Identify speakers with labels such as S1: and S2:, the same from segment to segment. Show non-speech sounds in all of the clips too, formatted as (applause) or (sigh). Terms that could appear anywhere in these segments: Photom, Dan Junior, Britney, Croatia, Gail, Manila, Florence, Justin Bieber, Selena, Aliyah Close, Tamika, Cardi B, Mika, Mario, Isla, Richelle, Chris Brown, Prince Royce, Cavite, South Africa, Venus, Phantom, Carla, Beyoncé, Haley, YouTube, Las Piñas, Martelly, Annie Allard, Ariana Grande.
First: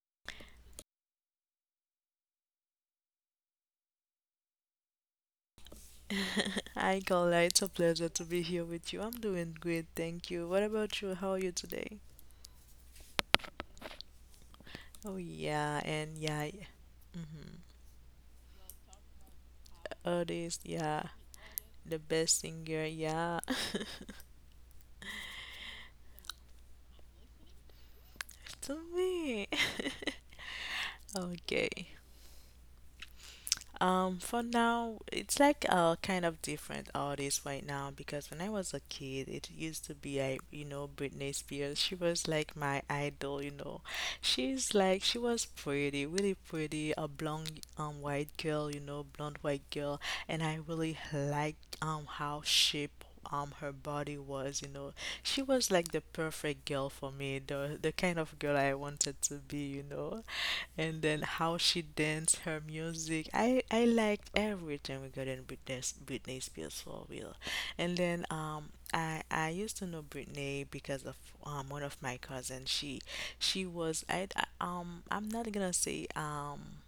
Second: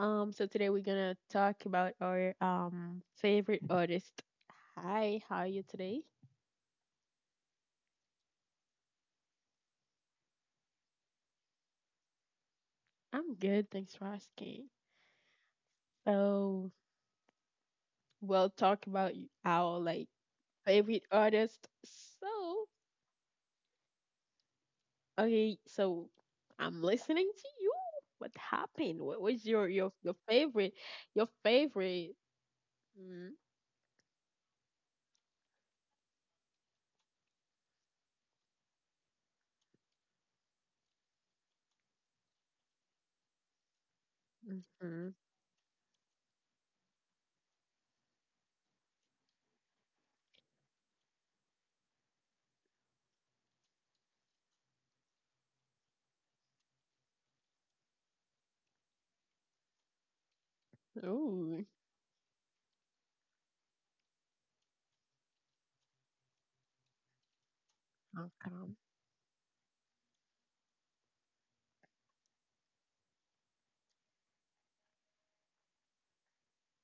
S1: So today we're going to talk about our favorite artist. Hi, how are you today?
S2: (laughs) Hi, Carla. It's a pleasure to be here with you. I'm doing great, thank you. What about you? How are you today?
S1: I'm good. Thanks for asking.
S2: Oh, yeah, and yeah, yeah.
S1: So we'll talk about our like
S2: Artist, yeah,
S1: favorite artist.
S2: the best
S1: So,
S2: singer, yeah,
S1: okay. So I'm listening to you. What
S2: (laughs) to
S1: happened? What
S2: me.
S1: was your,
S2: (laughs)
S1: your, your favorite, your
S2: Okay.
S1: favorite?
S2: For now, it's like kind of different artist right now because when I was a kid, it used to be I Britney Spears. She was like my idol, She's like
S1: Mm-hmm.
S2: she was pretty, really pretty, a blonde white girl, you know, blonde white girl, and I really liked how shape her body was, you know, she was like the perfect girl for me, the kind of girl I wanted to be, you know. And then how
S1: Oh,
S2: she danced, her music. I liked everything regarding Britney Spears for real. And then
S1: okay.
S2: I used to know Britney because of one of my cousins. She was I I'm not gonna say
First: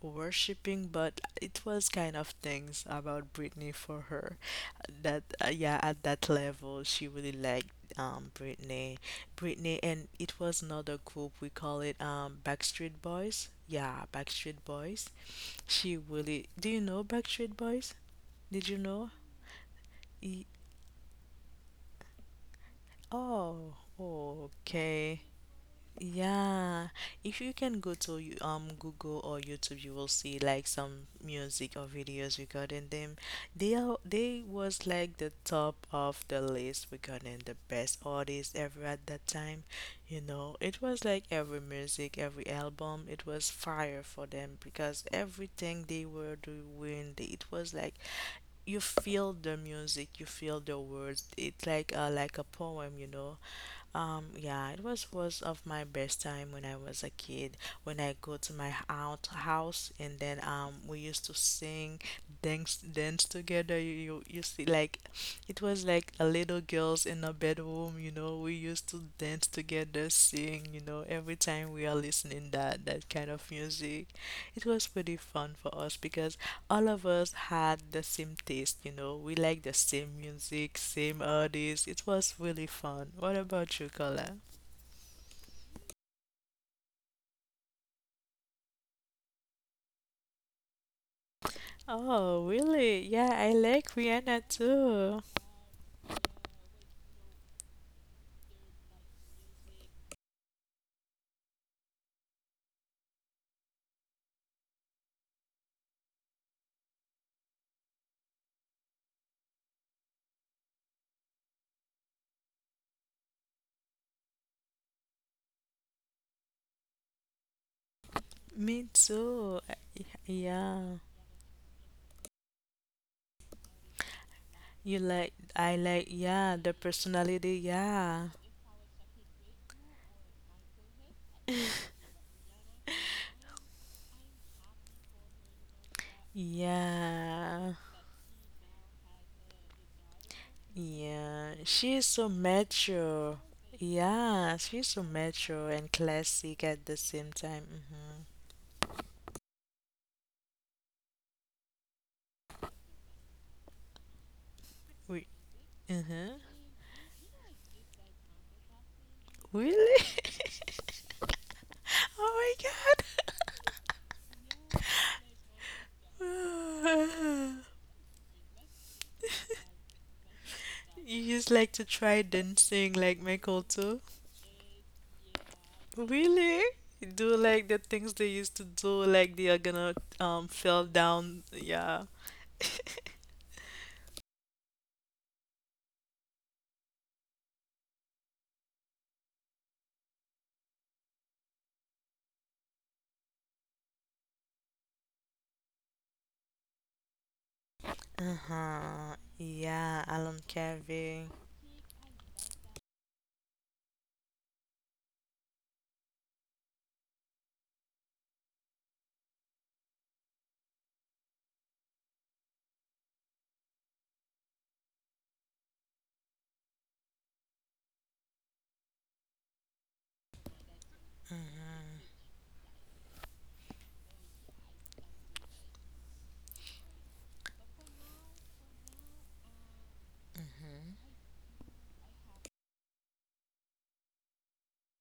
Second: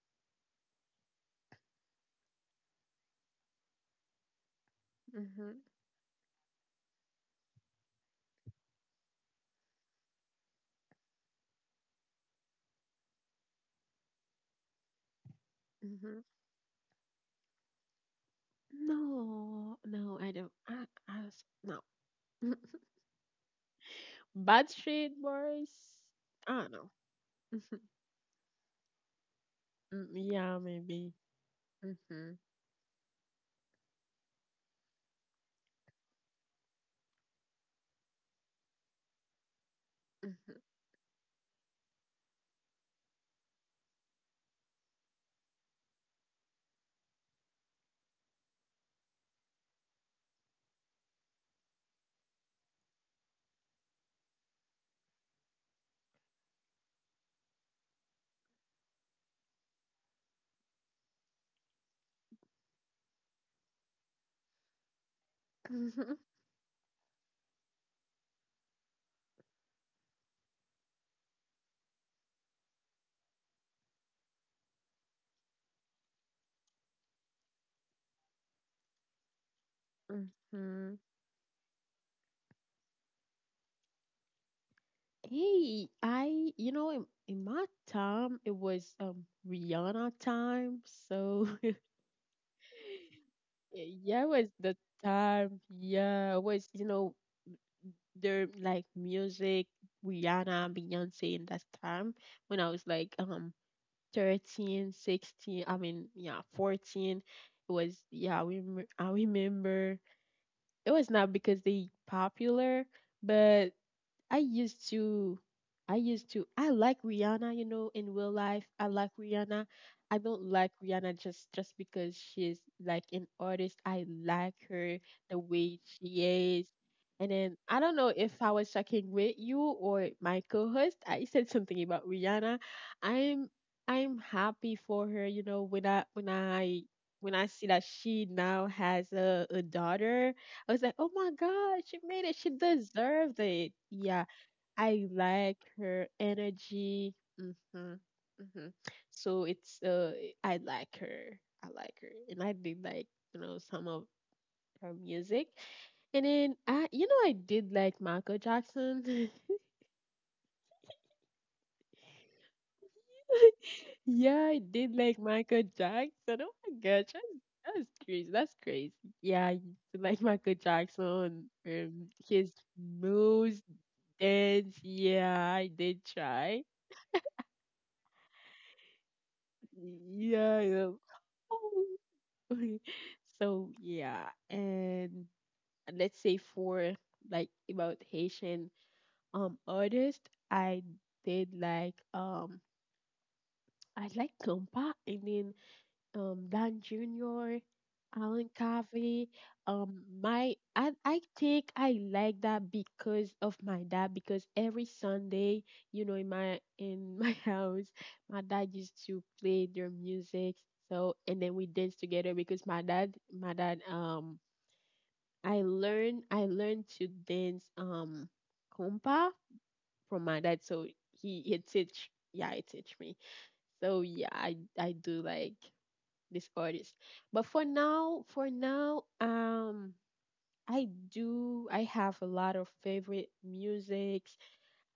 S2: worshipping, but it was kind of things about Britney for her that
S1: Mm-hmm,
S2: yeah, at that level she really liked Britney. Britney, and it was another group we call it Backstreet Boys. Yeah, Backstreet Boys. She
S1: mm-hmm.
S2: really. Do you know Backstreet Boys? Did you know?
S1: No, no, I
S2: E-
S1: don't. No.
S2: oh,
S1: (laughs) Bad Street
S2: okay.
S1: Boys? I don't
S2: Yeah,
S1: know.
S2: if you
S1: (laughs)
S2: can
S1: Mhm,
S2: go to Google or YouTube, you will
S1: mm,
S2: see
S1: yeah,
S2: like some
S1: maybe.
S2: music or
S1: Mm-hmm,
S2: videos regarding them. They are, they was like the top of the list regarding the best artists ever at that time. You know, it was like every music, every album, it was fire for them because everything they were doing, they- it was like you feel the music, you feel the words. It's like a poem, you know. Yeah, it was of my best time when I was a kid. When I go to my aunt house and then we used to sing, dance, dance together. You see like, it was like
S1: mm-hmm.
S2: a little girls in a bedroom. You know, we used to dance together, sing. You know, every time we are listening that kind of music, it was pretty fun for us because all of us had the same taste, you know. We liked the
S1: (laughs)
S2: same music,
S1: Mm-hmm.
S2: same artists. It was really fun. What about you, Carla?
S1: Hey, I, you know, in my time, it was Rihanna time, so
S2: Oh, really? Yeah, I
S1: (laughs)
S2: like
S1: yeah, it
S2: Rihanna
S1: was the
S2: too.
S1: time. Yeah, it was, you know, their like music, Rihanna, Beyonce in that time when I was like 13, 16. I mean yeah, 14. It was yeah, we I remember it was not because they popular, but I used to, I used to, I like Rihanna, you know, in real life.
S2: Me
S1: I like
S2: too.
S1: Rihanna.
S2: I-
S1: I don't like
S2: Yeah.
S1: Rihanna just because she's like an artist. I like
S2: You
S1: her
S2: like,
S1: the
S2: I
S1: way
S2: like,
S1: she
S2: yeah,
S1: is.
S2: the
S1: And
S2: personality,
S1: then I don't know
S2: yeah.
S1: if I was talking with you or my co-host. I said something about Rihanna. I'm I'm happy for her, you know, when I see
S2: Yeah.
S1: that she now has a daughter. I was like, oh my
S2: Yeah.
S1: God,
S2: She
S1: she
S2: is so
S1: made it. She
S2: mature.
S1: deserved it. Yeah,
S2: Yeah, she's so
S1: I like
S2: mature and
S1: her
S2: classic at the
S1: energy.
S2: same time. Mm-hmm.
S1: So it's I like her. I like her, and I did like you know some of her
S2: We,
S1: music. And
S2: uh-huh.
S1: then I did like Michael Jackson. (laughs)
S2: Really? Oh my
S1: Yeah, I did like Michael Jackson. Oh my gosh,
S2: god. (laughs)
S1: that's crazy. That's crazy. Yeah, I used to like Michael
S2: You
S1: Jackson.
S2: just like to try
S1: His
S2: dancing like Michael
S1: moves,
S2: too?
S1: dance. Yeah, I did
S2: Really?
S1: try.
S2: You do like the things they used to do, like they are gonna
S1: Yeah,
S2: fell
S1: yeah.
S2: down. Yeah.
S1: Oh (laughs) so yeah, and let's say for like about Haitian artist, I did like um I like Compa and then Dan Junior, Alan
S2: Uh-huh.
S1: Covey.
S2: Yeah, Alan
S1: My I
S2: Carey.
S1: think I like that because of my dad because every Sunday, you know, in my (laughs) house, my dad used to play their music. So and then we dance together because my dad I learned to dance compa from my dad, so he teach, yeah, he teach me. So yeah, I do like this artist, but for now I do I have a lot of favorite music.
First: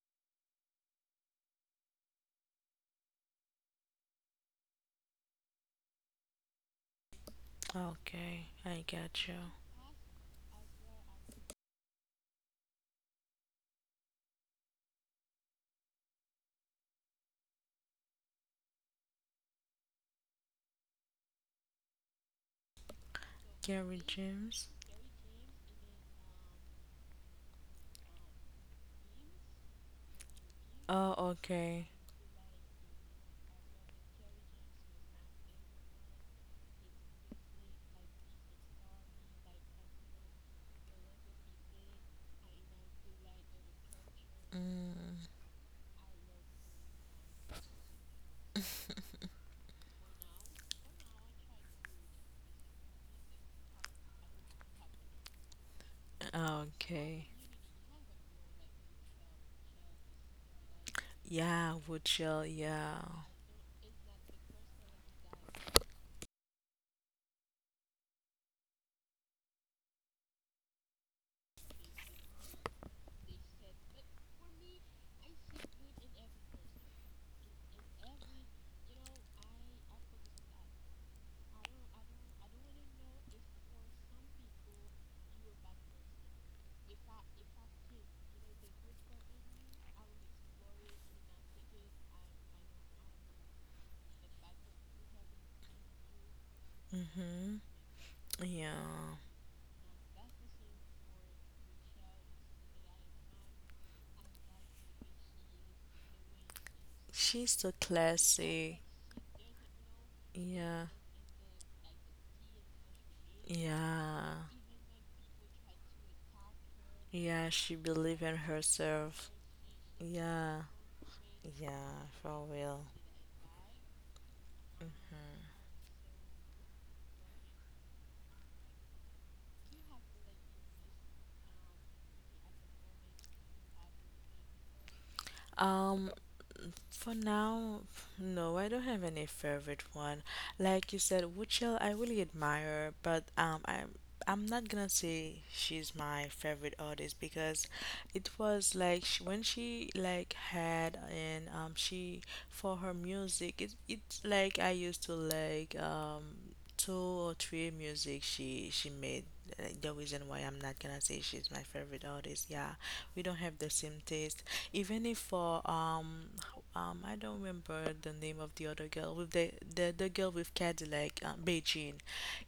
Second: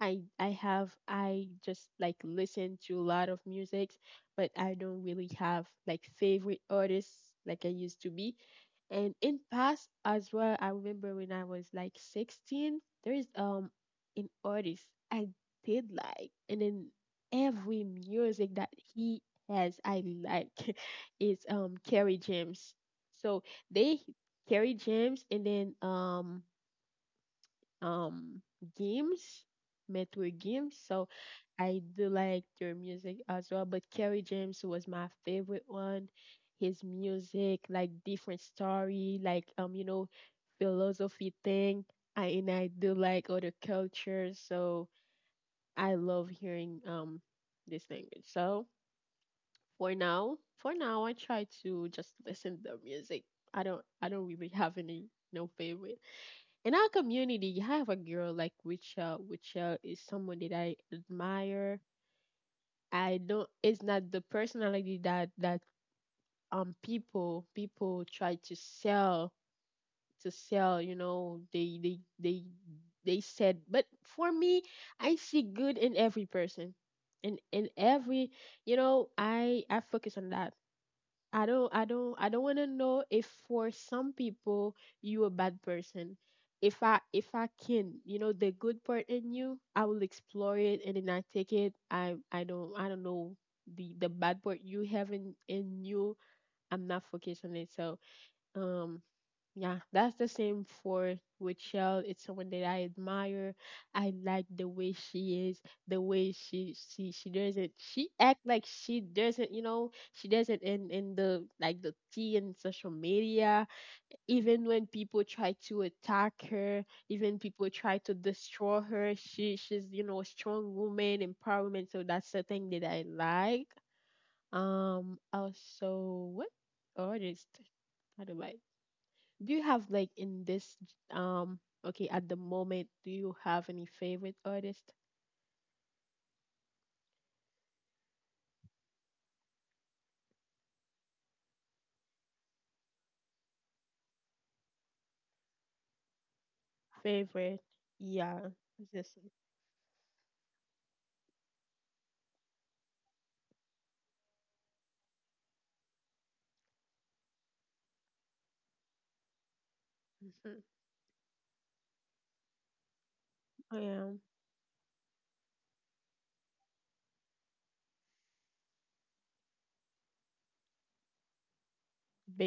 S1: I just like listen to a lot of music, but I don't really have like favorite artists like I used to be.
S2: Okay, I
S1: And
S2: got you.
S1: in past as well, I remember when I was like 16, there is an artist I did like, and then every music that he has I like (laughs) is Kerry James. So they
S2: Gary James.
S1: Kerry James and then um games, metal games. So
S2: Oh,
S1: I
S2: okay.
S1: do like their music as well. But Kerry James was my favorite one. His music, like different story, like you know, philosophy thing. I and I do like other cultures, so
S2: Mm.
S1: I love hearing this language. So for now I try to just listen to the music. I don't really have any no favorite in our
S2: Okay.
S1: community. I have a girl like Richelle. Richelle is someone that I
S2: Yeah,
S1: admire.
S2: Woodshell, yeah.
S1: I don't, it's not the personality that people try to sell, you know, they said. But for me, I see good in every person. In every, you know, I focus on that. I don't wanna know if for some people you a bad person. If I can, you know, the good part in you, I will explore it and then I take it. I don't know the bad part you have in you. I'm not focused on
S2: Mm-hmm.
S1: it. So um
S2: Yeah.
S1: yeah, that's the same for with Shell. It's someone that I admire. I like the way she is, the way she she she
S2: She's
S1: doesn't
S2: so
S1: she act like
S2: classy.
S1: she doesn't, you know, she doesn't
S2: Yeah.
S1: in the like the tea and social media.
S2: Yeah.
S1: Even when people try to attack her, even
S2: Yeah,
S1: people
S2: she
S1: try to
S2: believe in
S1: destroy her,
S2: herself.
S1: she's you know a
S2: Yeah.
S1: strong woman empowerment. So
S2: Yeah,
S1: that's the
S2: for
S1: thing that
S2: real.
S1: I like. Also what artist? How do I? Do you have like in this okay at the moment do you have any favorite artist?
S2: Um, for now, no, I don't have any favorite one. Like you said, Wuchel, I really admire, but I'm not gonna say she's my favorite artist because
S1: Favorite.
S2: it
S1: Yeah,
S2: was like
S1: just
S2: she, when she like had and she for her music, it it's like I used to like two or three music she made the reason why I'm
S1: mhm,
S2: not gonna say she's my favorite artist. Yeah, we don't have the
S1: I
S2: same
S1: am
S2: taste, even if for I don't remember the name of the other girl with the girl with Cadillac, Beijing.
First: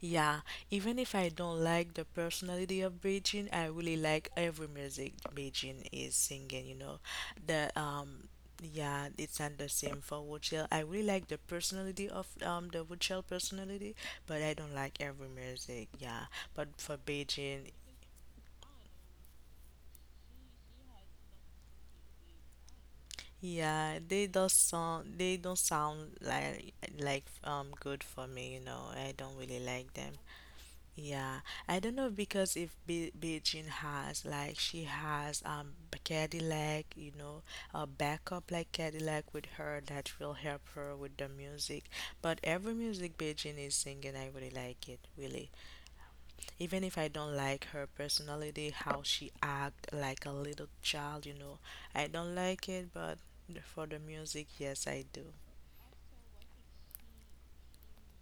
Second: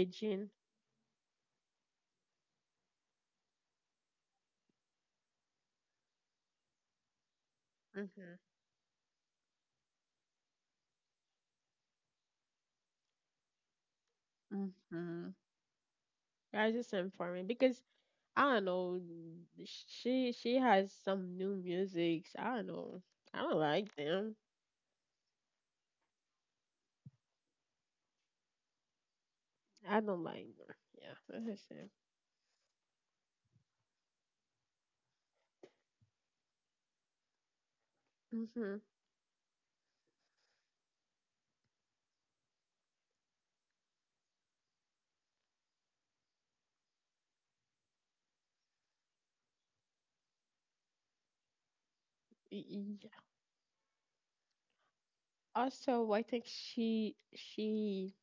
S2: Yeah, even if I don't like the personality of Beijing, I really like every music Beijing is singing. You know, the
S1: Mm-hmm.
S2: yeah, it's not the same for Wuchel. I really like the personality of the Wuchel personality, but I don't like every
S1: Mm-hmm.
S2: music. Yeah, but
S1: That's just
S2: for
S1: informing
S2: Beijing,
S1: because I don't know. She has some new musics. I don't know. I don't like
S2: yeah, they
S1: them.
S2: don't sound they don't sound like good for me, you know. I don't really like
S1: I
S2: them.
S1: don't like them. Yeah,
S2: Yeah,
S1: that's the
S2: I
S1: same.
S2: don't know because if Be Beijing has like she has a Cadillac, you know, a backup like
S1: Mm-hmm.
S2: Cadillac with her that will help her with the music. But every music Beijing is singing, I really like it, really, even if I don't like her personality, how she act like a little child, you know, I don't like it, but for the music, yes, I do.
S1: Also, I think she she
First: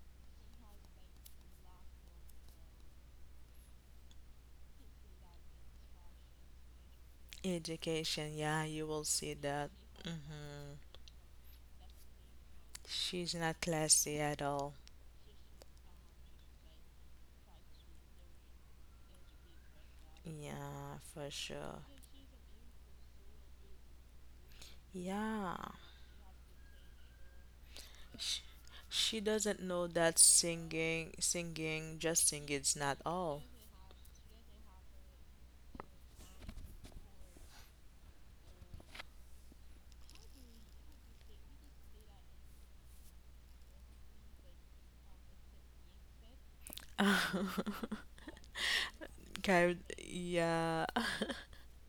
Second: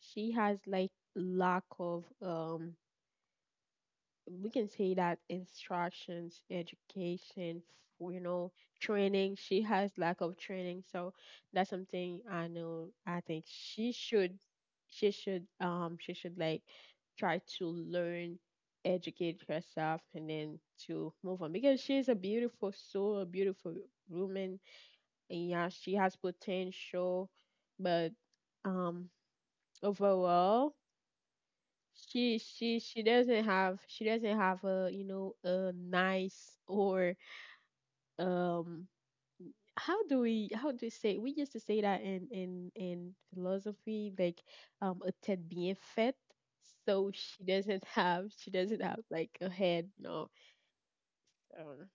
S1: she has like lack of we can say that instructions, education, you
S2: Education,
S1: know,
S2: yeah, you will
S1: training.
S2: see
S1: She
S2: that.
S1: has lack of
S2: Hmm.
S1: training, so that's something I know. I
S2: She's
S1: think
S2: not
S1: she
S2: classy
S1: should,
S2: at all.
S1: she should, she should like try to learn, educate herself, and then
S2: Yeah,
S1: to
S2: for
S1: move on because
S2: sure.
S1: she's a beautiful soul, a beautiful woman, and
S2: Yeah.
S1: yeah, she has potential, but
S2: She,
S1: um,
S2: she doesn't know that
S1: overall
S2: singing, singing, just
S1: she
S2: singing is
S1: she
S2: not
S1: she doesn't
S2: all.
S1: have, a you know a nice or um how do we say we used to say that in philosophy like a tête bien faite, so
S2: (laughs)
S1: she doesn't have like a head.
S2: Kind-
S1: No,
S2: yeah. (laughs)
S1: um,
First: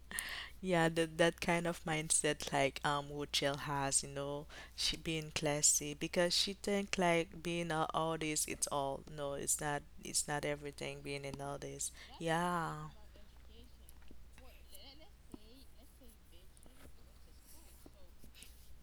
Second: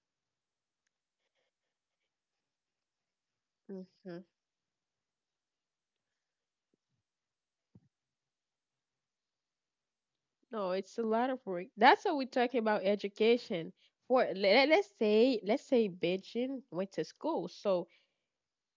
S2: Yeah, that that kind of mindset like Woodchill has, you
S1: mhm.
S2: know, she being classy because she think like being a artist it's all. No, it's not, it's not
S1: No
S2: everything
S1: it's a
S2: being
S1: lot
S2: an
S1: of work.
S2: artist.
S1: That's what we're talking about,
S2: Yeah.
S1: education. For let, let's say Beijing went to school. So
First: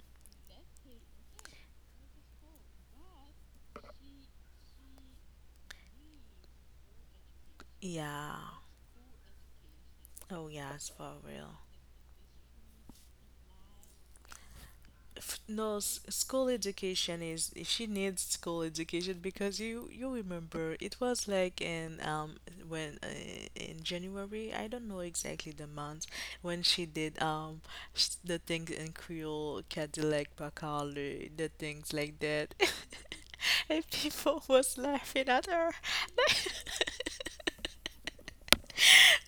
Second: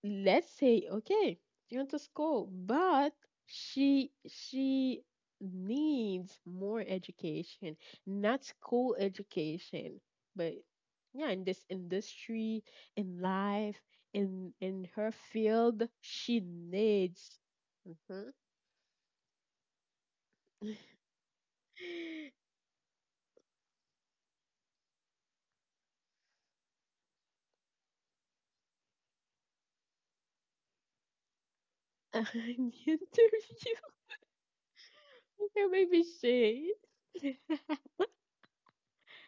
S1: let's say, okay, you went to school but she needs more education,
S2: Yeah.
S1: not school education,
S2: Oh
S1: but
S2: yes, for
S1: yeah in
S2: real.
S1: this industry, in life, in her
S2: No,
S1: field she
S2: school education
S1: needs.
S2: is if she needs
S1: Mhm.
S2: school education because you remember it was like in when in January I don't know exactly the month when she did the things in Creole Cadillac Bacale the things
S1: (laughs)
S2: like
S1: An
S2: that
S1: interview,
S2: (laughs) and people was laughing at
S1: (laughs) or
S2: her.
S1: maybe she (laughs)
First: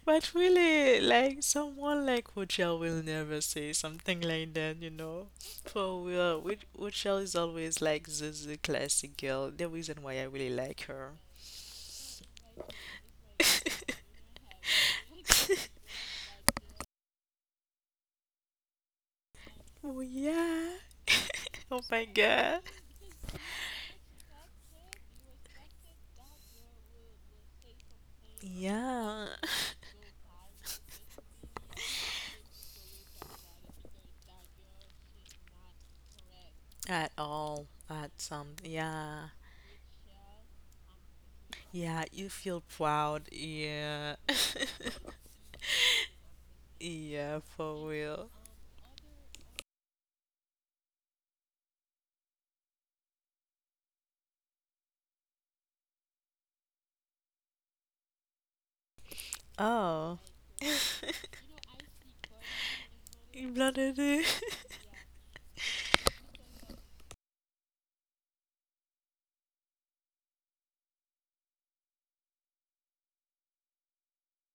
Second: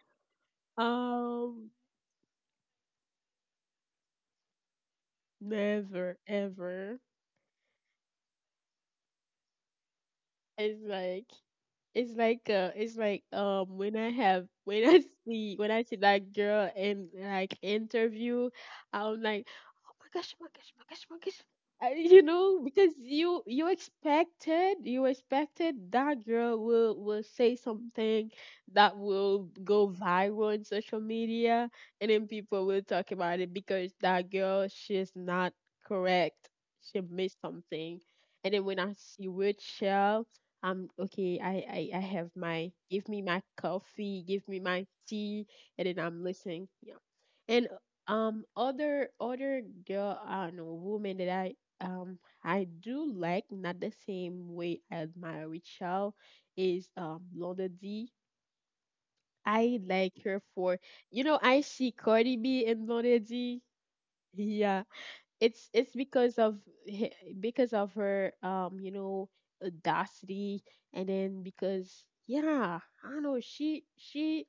S2: But really, like
S1: um
S2: someone like Hochel will never say something like that, you know. For
S1: never
S2: real,
S1: ever.
S2: Hochel is always like the classic girl. The reason why I really like
S1: It's
S2: her.
S1: like, it's like when I have (laughs) when I see that girl in like interview, I'm like, oh
S2: Oh
S1: my gosh, oh my
S2: yeah.
S1: gosh, oh my gosh, oh my gosh.
S2: Oh my
S1: You
S2: god.
S1: know, because you expected, that girl will say something that
S2: Yeah.
S1: will go viral on social media, and then people will talk about it because that girl she's not correct, she
S2: At
S1: missed
S2: all.
S1: something.
S2: At some.
S1: And then when I
S2: Yeah.
S1: see Rachel I'm okay. I
S2: Yeah. You
S1: have
S2: feel
S1: my, give
S2: proud.
S1: me my
S2: Yeah.
S1: coffee, give me my tea, and then I'm listening.
S2: (laughs)
S1: Yeah,
S2: Yeah.
S1: and
S2: For real.
S1: other girl I don't know woman that I do like not the same way I admire Rachel is London D. I
S2: Oh.
S1: like
S2: (laughs)
S1: her for you know I see Cardi B and London
S2: You
S1: D.
S2: blundered.
S1: Yeah, it's because of hi- because of her you know audacity and then because yeah I don't know she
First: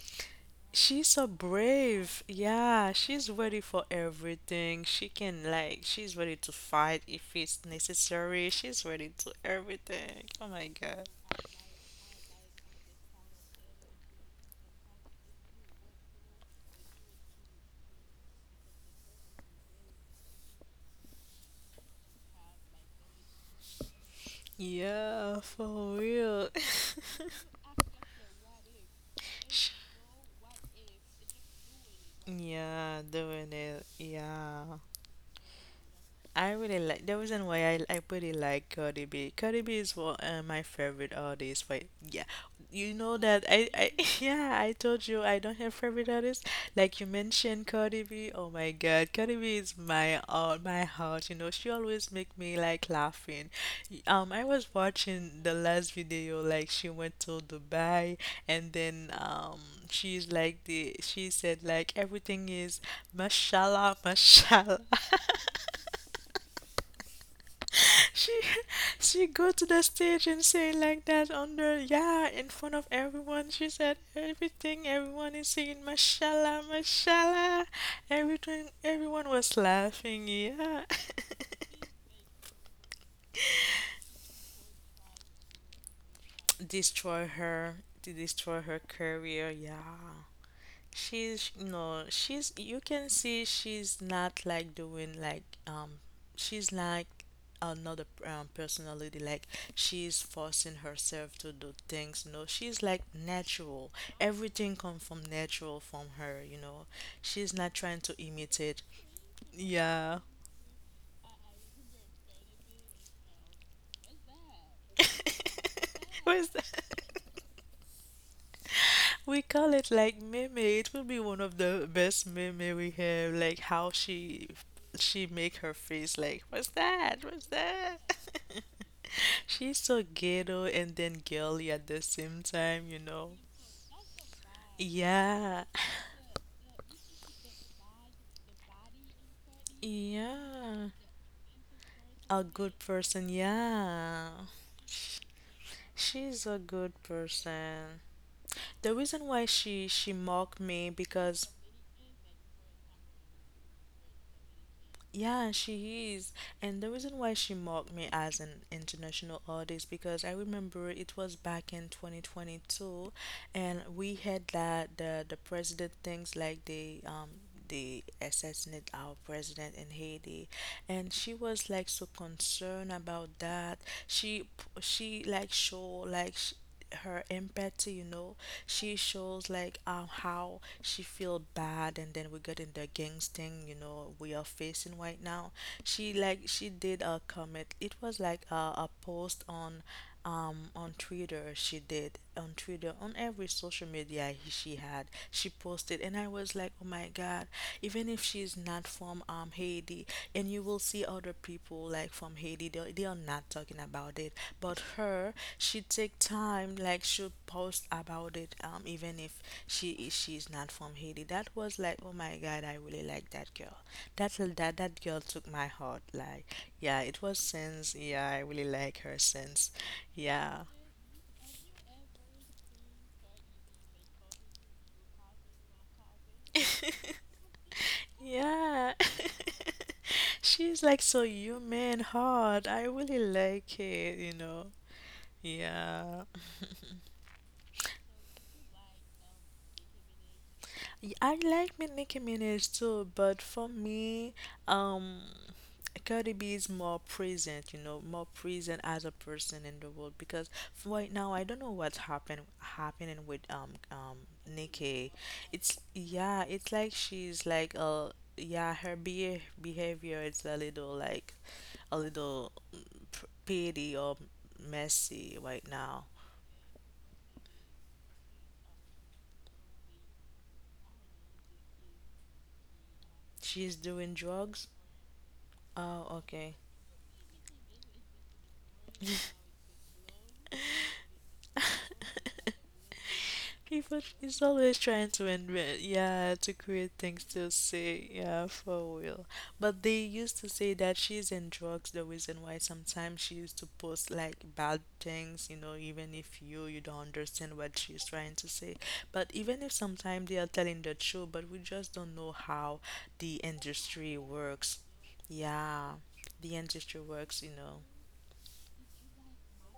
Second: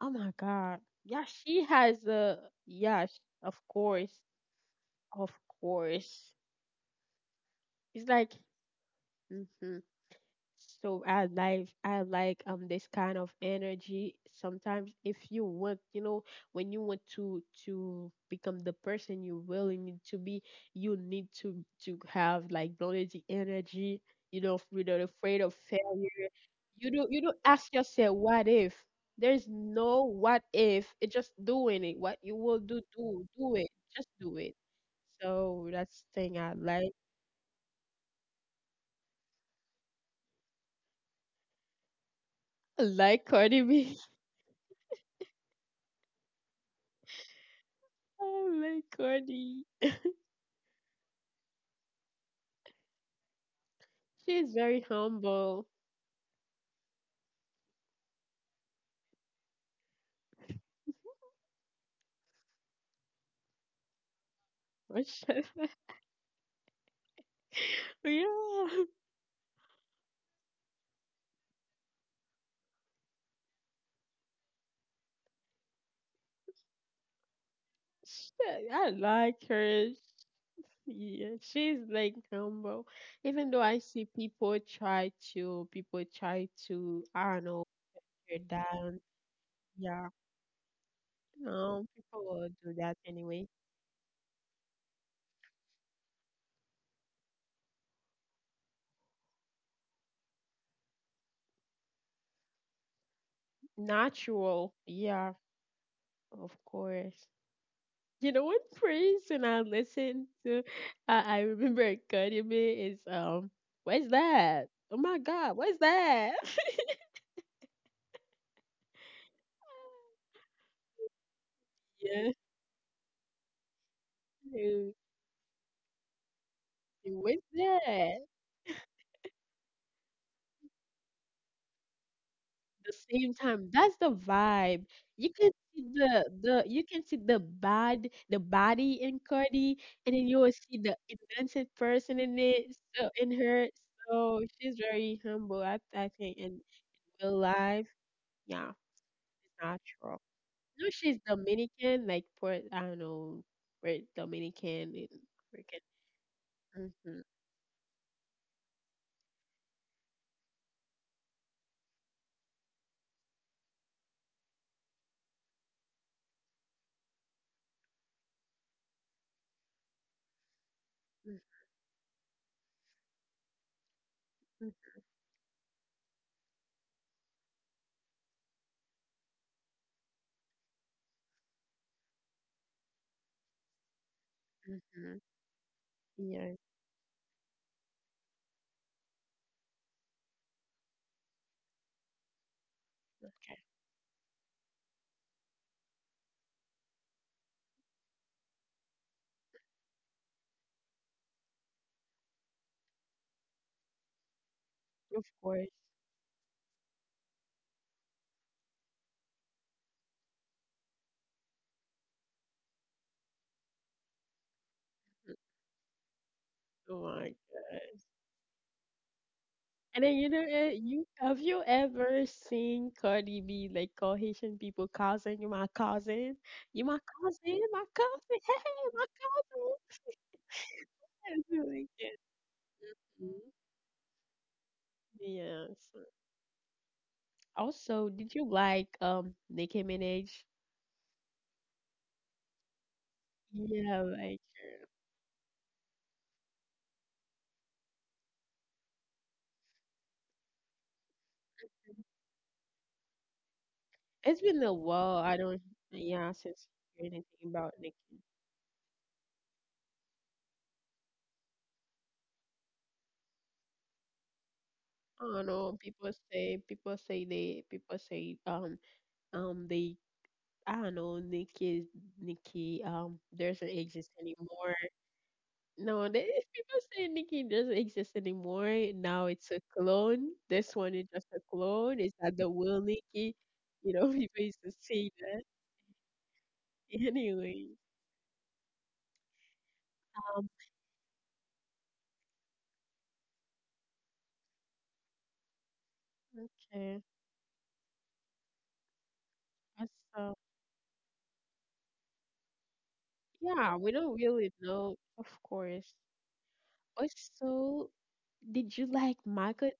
S1: oh my god
S2: She's
S1: yeah
S2: so
S1: she has
S2: brave.
S1: a
S2: Yeah,
S1: yeah
S2: she's
S1: of
S2: ready for
S1: course,
S2: everything. She
S1: of
S2: can, like, she's
S1: course,
S2: ready to fight if it's
S1: it's like
S2: necessary. She's ready to
S1: mhm.
S2: everything. Oh my
S1: So
S2: God.
S1: I like this kind of energy. Sometimes if you want, you know, when you want to become the person you really need to be, you need to have like bloody energy. You know, without afraid
S2: Yeah,
S1: of
S2: for
S1: failure.
S2: real.
S1: You don't ask yourself what if. There's
S2: (laughs)
S1: no what if. It's just doing it. What you will do,
S2: Yeah,
S1: do
S2: doing
S1: it.
S2: it.
S1: Just do it.
S2: Yeah.
S1: So that's the thing I
S2: I really
S1: like.
S2: like the reason why I pretty like Cardi B. Cardi B is one my favorite artist. But yeah,
S1: I
S2: you know
S1: like
S2: that
S1: Cardi
S2: I
S1: B.
S2: (laughs) yeah I told you I don't have favorite artist. Like you mentioned Cardi
S1: (laughs)
S2: B.
S1: I
S2: Oh my
S1: like
S2: God, Cardi B
S1: Cardi.
S2: is my my heart. You know she always make me like laughing. I
S1: She's
S2: was
S1: very
S2: watching the
S1: humble.
S2: last video like she went to Dubai and then she said like everything is Mashallah, mashallah.
S1: (laughs) Shit.
S2: (laughs) She
S1: Yeah,
S2: she go to the stage and say like that under, yeah, in front of everyone. She said everything everyone is saying mashallah, mashallah. Everything
S1: I
S2: everyone
S1: like
S2: was
S1: her.
S2: laughing. Yeah.
S1: Yeah, she's like humble. Even though I see people try
S2: (laughs)
S1: to,
S2: Destroy
S1: I don't know,
S2: her. To
S1: her
S2: destroy her
S1: down.
S2: career. Yeah.
S1: Yeah,
S2: She's
S1: no,
S2: no,
S1: people will
S2: she's,
S1: do
S2: you
S1: that
S2: can
S1: anyway.
S2: see she's not like doing like she's like another personality, like she's forcing herself to do things. No, she's like natural,
S1: Natural.
S2: everything come from
S1: Yeah,
S2: natural from her,
S1: of
S2: you know,
S1: course.
S2: she's not trying to
S1: You know, one
S2: imitate,
S1: person I
S2: yeah.
S1: listen to, I remember it cut in is what's that? Oh my God,
S2: (laughs)
S1: what's that?
S2: Where's that.
S1: (laughs)
S2: We call it like meme. It will be one of the
S1: Yeah.
S2: best meme we have. Like how
S1: Who
S2: she make her face like, what's
S1: who
S2: that?
S1: was
S2: What's that?
S1: that?
S2: (laughs) She's so ghetto and then girly at the same
S1: The
S2: time, you
S1: same
S2: know.
S1: time. That's the vibe. You can
S2: Yeah.
S1: see the you can see the bad the body in Cardi, and then you will see the
S2: Yeah.
S1: innocent person in
S2: A
S1: it.
S2: good
S1: So in
S2: person,
S1: her,
S2: yeah.
S1: so she's very humble. I think
S2: She's
S1: in
S2: a good
S1: real life,
S2: person.
S1: yeah,
S2: The reason why
S1: it's
S2: she
S1: natural.
S2: mocked
S1: No,
S2: me
S1: she's
S2: because
S1: Dominican, like Port. I don't know, Port Dominican, in
S2: yeah,
S1: African.
S2: she is. And the
S1: Mhm,
S2: reason why she mocked me as an international artist, because I remember it was back in 2022 and we had that the president things, like they assassinate our president in Haiti, and she was like so concerned about that. She
S1: mhm,
S2: she like show like sh her empathy, you know, she shows like how she feel bad and then we get in the gangs thing you know we are facing
S1: mhm.
S2: right now. She like
S1: Yeah.
S2: she did a comment, it was like a post on Twitter. She did on Twitter, on every
S1: Okay.
S2: social media she had, she posted, and I was like, oh my God! Even if she's not from Haiti, and you will see other people like from Haiti, they are not talking about it, but
S1: Of
S2: her,
S1: course.
S2: she take time, like she post about it, even if she's not from Haiti. That was like, oh my God, I really like that girl. That girl took my heart. Like,
S1: Oh
S2: yeah, it
S1: my
S2: was since,
S1: God.
S2: yeah, I really like her since,
S1: And then you know,
S2: yeah.
S1: eh, you have you ever seen Cardi B like call Haitian people cousin? You my cousin? You my
S2: (laughs)
S1: cousin? My cousin? (laughs) Hey, hey,
S2: Yeah.
S1: my cousin?
S2: (laughs) She's like so
S1: (laughs) And like
S2: human
S1: that.
S2: hard. I really
S1: Mhm.
S2: like it, you know.
S1: Yes.
S2: Yeah. (laughs)
S1: Also, did you like Nicki Minaj?
S2: I like Nicki Minaj too, but for
S1: Yeah,
S2: me,
S1: like her.
S2: um, Cardi B is more present, you know, more present as a person in the world because right now I don't know what's happening with
S1: It's been a
S2: Nicki.
S1: while. I don't
S2: It's
S1: yeah
S2: yeah,
S1: since
S2: it's like
S1: hear
S2: she's
S1: anything about
S2: like
S1: Nicki.
S2: yeah, her be behavior is a little like a little petty or
S1: I
S2: messy
S1: don't
S2: right
S1: know.
S2: now.
S1: People say they I don't know, Nikki, doesn't
S2: She's
S1: exist
S2: doing drugs.
S1: anymore. No,
S2: Oh,
S1: there is
S2: okay.
S1: people say Nikki doesn't exist anymore. Now it's a clone. This one is just a clone. Is
S2: (laughs)
S1: that the will Nikki? You
S2: People
S1: know, (laughs) people
S2: is
S1: used to
S2: always
S1: say
S2: trying to
S1: that.
S2: invent, yeah, to create things to
S1: Anyway,
S2: say, yeah, for real. But they used
S1: um,
S2: to say that she's in drugs, the reason why sometimes she used to post like bad things, you know, even if you you
S1: okay.
S2: don't understand what she's trying to say. But even if
S1: That's,
S2: sometimes
S1: uh,
S2: they are telling the truth, but we just don't know how the
S1: so, yeah, we don't
S2: industry
S1: really
S2: works.
S1: know, of course.
S2: Yeah, the industry works,
S1: Also, did you like Michael?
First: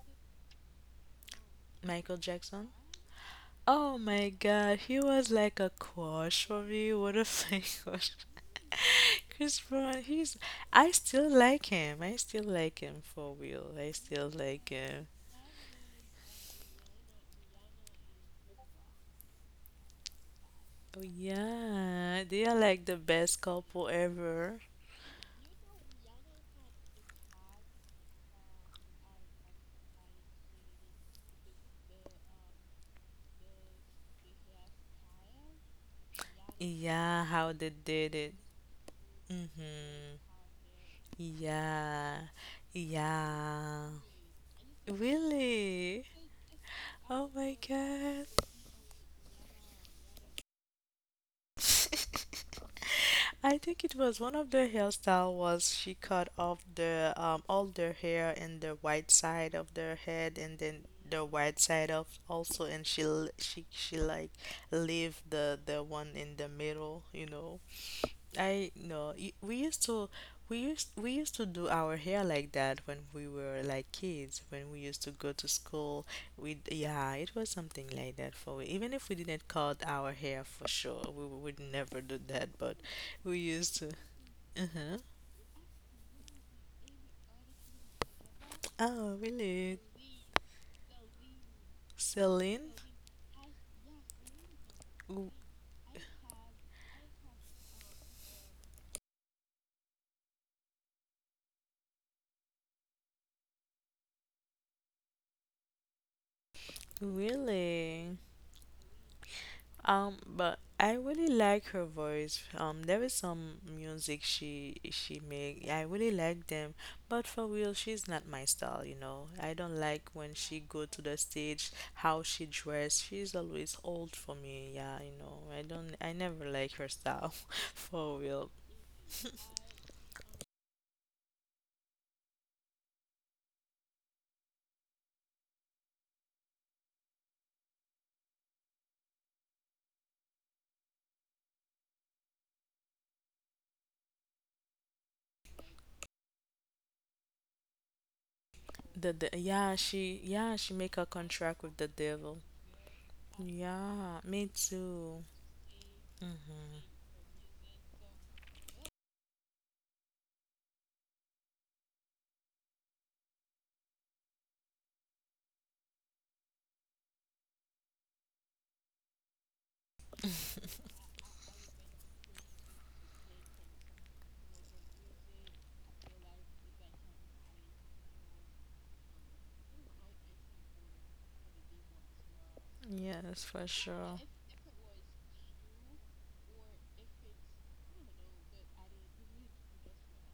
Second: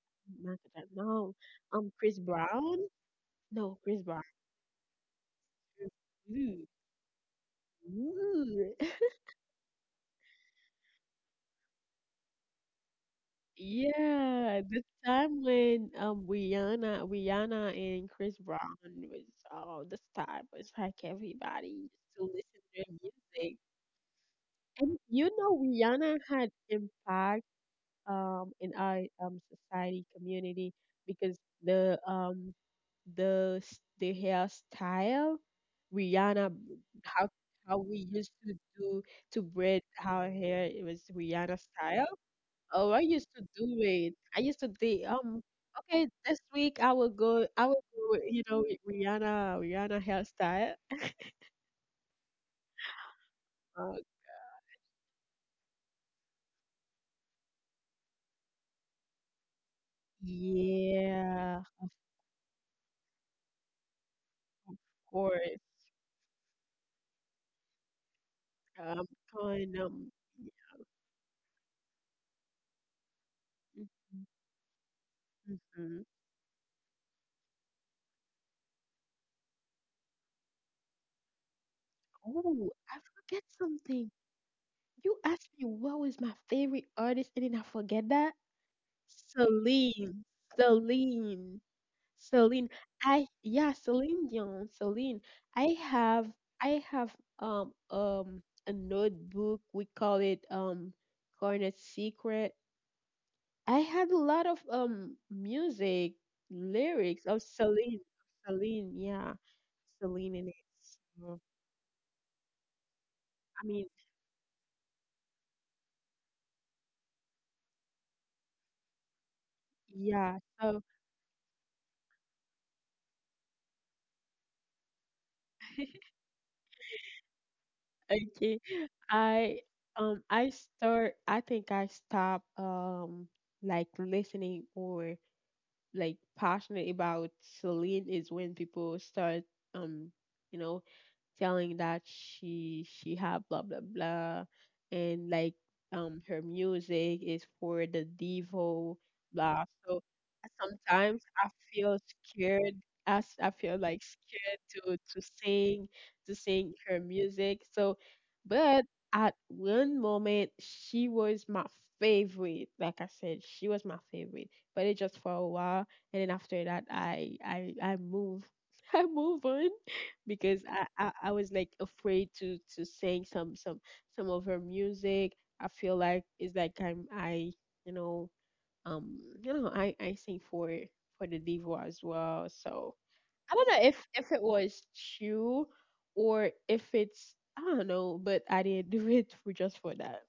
S1: Michael, Jackson, no,
S2: Michael
S1: Chris
S2: Jackson?
S1: Brown? No,
S2: Oh
S1: Chris Brown.
S2: my god, he was like a crush for
S1: Ooh,
S2: me. (laughs) What a fake crush.
S1: ooh. (laughs)
S2: (laughs) Chris Brown, he's I still like him. I still like him for real. I still
S1: Yeah,
S2: like
S1: the
S2: him.
S1: time when Rihanna and Chris Brown was oh, this time was like
S2: Oh
S1: everybody used to
S2: yeah,
S1: listen
S2: they are
S1: to
S2: like the
S1: their
S2: best
S1: music.
S2: couple ever.
S1: And you know Rihanna had impact in our society community because the um the hairstyle Rihanna,
S2: Yeah,
S1: how
S2: how they
S1: how we
S2: did
S1: used
S2: it.
S1: to do to braid
S2: Mm-hmm.
S1: our hair, it was Rihanna style.
S2: Yeah.
S1: Oh, I used to do
S2: Yeah.
S1: it. I used to think,
S2: Really?
S1: okay, this week
S2: Oh my
S1: I will go,
S2: god.
S1: with, with Rihanna hairstyle. (laughs)
S2: (laughs) I think it
S1: Uh,
S2: was one of the hairstyle was she cut off the all the hair in the white side of their head and then the white
S1: yeah,
S2: side
S1: of
S2: of also and she l- she like leave the
S1: course.
S2: the one in the middle, I know
S1: Um, kind
S2: we used to do our hair like that when we were like kids when we used to go to school
S1: mm.
S2: we yeah it was something like that for even if we didn't cut our hair for sure we would never do that but
S1: Oh, I
S2: we
S1: forget
S2: used to
S1: something.
S2: uh-huh.
S1: You asked me what was my favorite artist, and then I forget that.
S2: Oh really.
S1: Celine, Celine.
S2: Celine.
S1: Celine, I yeah, Celine Dion, Celine.
S2: W-
S1: I have I have um a notebook. We call it Garnet Secret. I had a lot of music lyrics of Celine,
S2: Really.
S1: Celine, yeah, Celine in
S2: But
S1: it.
S2: I really
S1: So,
S2: like her voice. There is some
S1: I mean,
S2: music she make. Yeah, I really like them, but for real, she's not my style, I don't like when
S1: yeah.
S2: she go
S1: So
S2: to the stage, how she dress. She's always old for me. Yeah, you know. I don't.
S1: (laughs)
S2: I never like her style, (laughs) for real.
S1: okay, I I start. I think I stop like listening or like passionate about Celine is when people start um you know telling that she have blah blah blah and like her music is for the devo
S2: The
S1: blah, so
S2: yeah she make a
S1: sometimes I
S2: contract with the
S1: feel
S2: devil.
S1: scared, as I feel like
S2: Yeah, me
S1: scared to
S2: too.
S1: to sing to sing her music, so but at one moment she was my favorite, like I said she was my favorite, but it just for a while. And then after that I move (laughs) I move on
S2: (laughs)
S1: because I was like afraid to sing some some of her music. I feel like it's like I'm I you know you know I sing for the diva as well. So
S2: Yes, for
S1: I don't know if
S2: sure.
S1: if it was true, or if it's I don't know, but I didn't (laughs) do it for just for that.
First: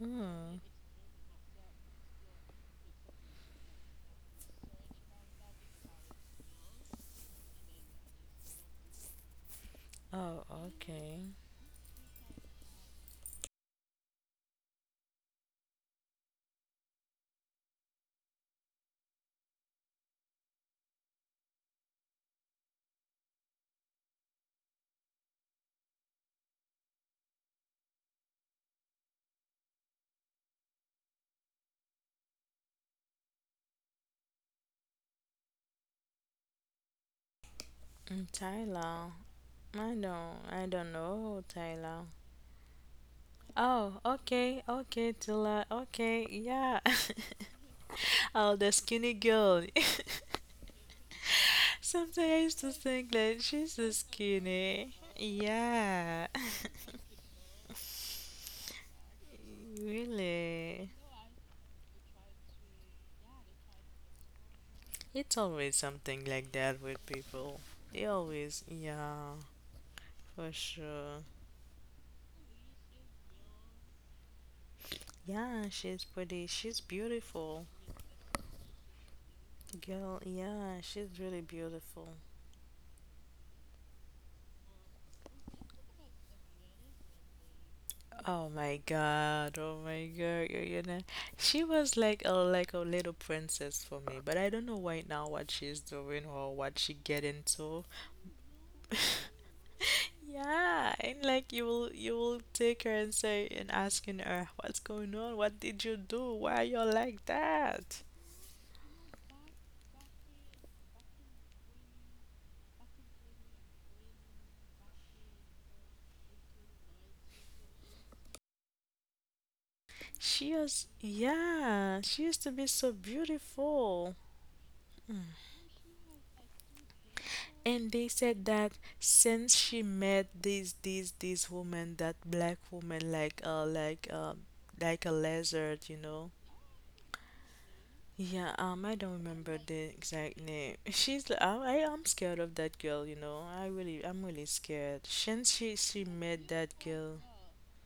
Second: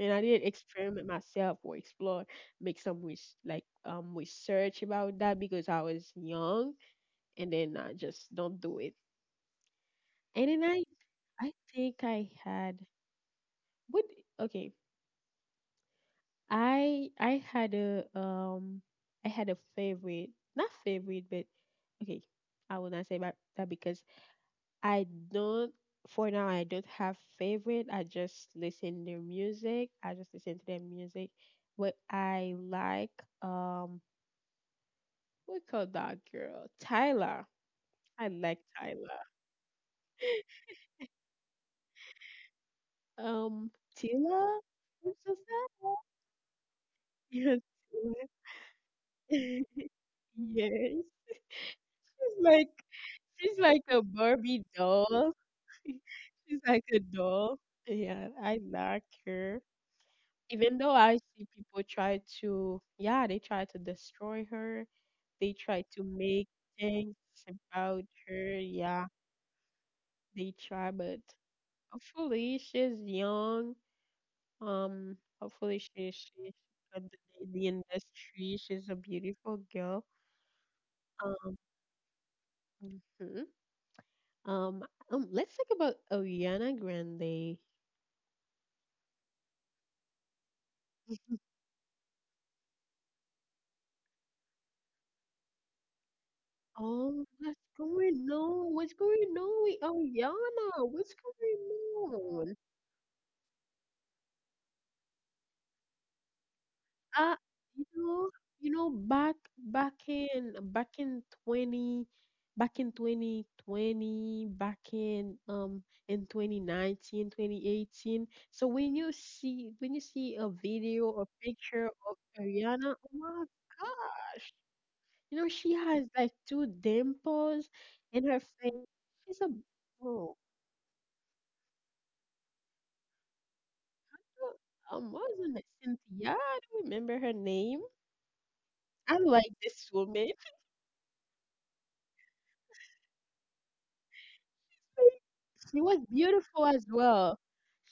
S1: And I didn't
S2: Mm.
S1: experiment myself or explore, make like research about that because I was young, and then I just don't do it.
S2: Oh,
S1: And then
S2: okay.
S1: I think I had what, okay. I I had a um I had a favorite, not favorite, but okay. I will not say about that because I don't, for now I don't have favorite. I just listen their music. I just listen to their music. What I like, um we call that girl Tyler. I
S2: Mm,
S1: like
S2: Tyler,
S1: Tyler.
S2: I don't know Tyler.
S1: Um
S2: Oh,
S1: Tila?
S2: okay, okay,
S1: What's
S2: Tyler,
S1: that?
S2: okay, yeah. (laughs)
S1: (laughs) Yes. Tyla.
S2: Oh, the skinny girl.
S1: (laughs)
S2: (laughs)
S1: Yes.
S2: Sometimes I used
S1: Like,
S2: to think that
S1: she's
S2: she's
S1: like
S2: so
S1: a Barbie
S2: skinny.
S1: doll. (laughs)
S2: Yeah,
S1: She's like a doll. Yeah, I like her.
S2: (laughs)
S1: Even though
S2: really.
S1: I see people try to, yeah, they try to destroy her.
S2: It's
S1: They
S2: always
S1: try to
S2: something
S1: make
S2: like that with
S1: things
S2: people.
S1: about
S2: They
S1: her.
S2: always,
S1: Yeah,
S2: yeah,
S1: they
S2: for
S1: try, but
S2: sure.
S1: hopefully she's young.
S2: Yeah,
S1: Hopefully
S2: she's pretty.
S1: she
S2: She's
S1: got the
S2: beautiful.
S1: industry. She's a beautiful girl.
S2: Girl, yeah, she's really
S1: Um,
S2: beautiful.
S1: mhm. Um, let's talk about Ariana Grande.
S2: Oh my god, you know, she was like a little princess for me, but I don't know right now what she's doing or what she get
S1: Oh, what's
S2: into.
S1: going on? What's going on with Ariana?
S2: Yeah,
S1: What's
S2: and like
S1: going
S2: you will
S1: on?
S2: take her and say and asking her what's going on, what did you do, why you're like
S1: Uh, you
S2: that?
S1: know, back in 20, back in 2020, back in 2019, 2018. So when you see a
S2: She was
S1: video or picture
S2: yeah,
S1: of
S2: she used to be
S1: Ariana,
S2: so
S1: oh my
S2: beautiful.
S1: gosh. You know, she has like 2 dimples
S2: And they
S1: in her
S2: said that
S1: face. She's a
S2: since she met
S1: oh,
S2: this woman, that black woman, like like a
S1: Wasn't it
S2: lizard,
S1: Cynthia? I don't remember her name.
S2: Yeah, I don't
S1: I like
S2: remember the
S1: this woman.
S2: exact name. (laughs) She's I'm scared of that girl, I really I'm really scared.
S1: (laughs)
S2: Since
S1: She
S2: she
S1: was
S2: she met
S1: beautiful
S2: that
S1: as
S2: girl,
S1: well.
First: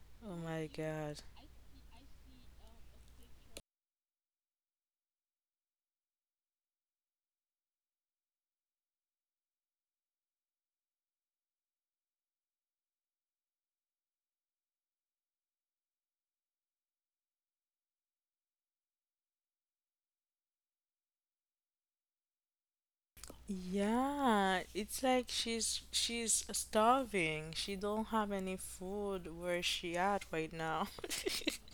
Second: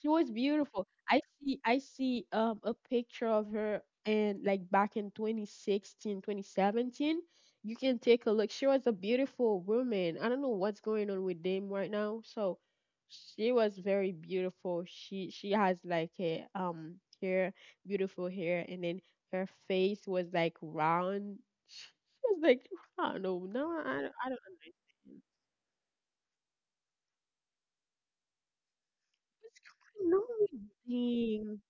S1: She was
S2: oh my
S1: beautiful.
S2: God.
S1: I see a picture of her and like back in 2016, 2017. You can take a look. She was a beautiful woman. I don't know what's going on with them right now. So she was very beautiful. She has like a hair, beautiful hair, and then her face was like round. She was like I don't know. No, I don't
S2: Yeah, it's
S1: understand.
S2: like she's starving. She don't have any food where
S1: What's
S2: she
S1: going
S2: at
S1: on
S2: right
S1: with
S2: now.
S1: them?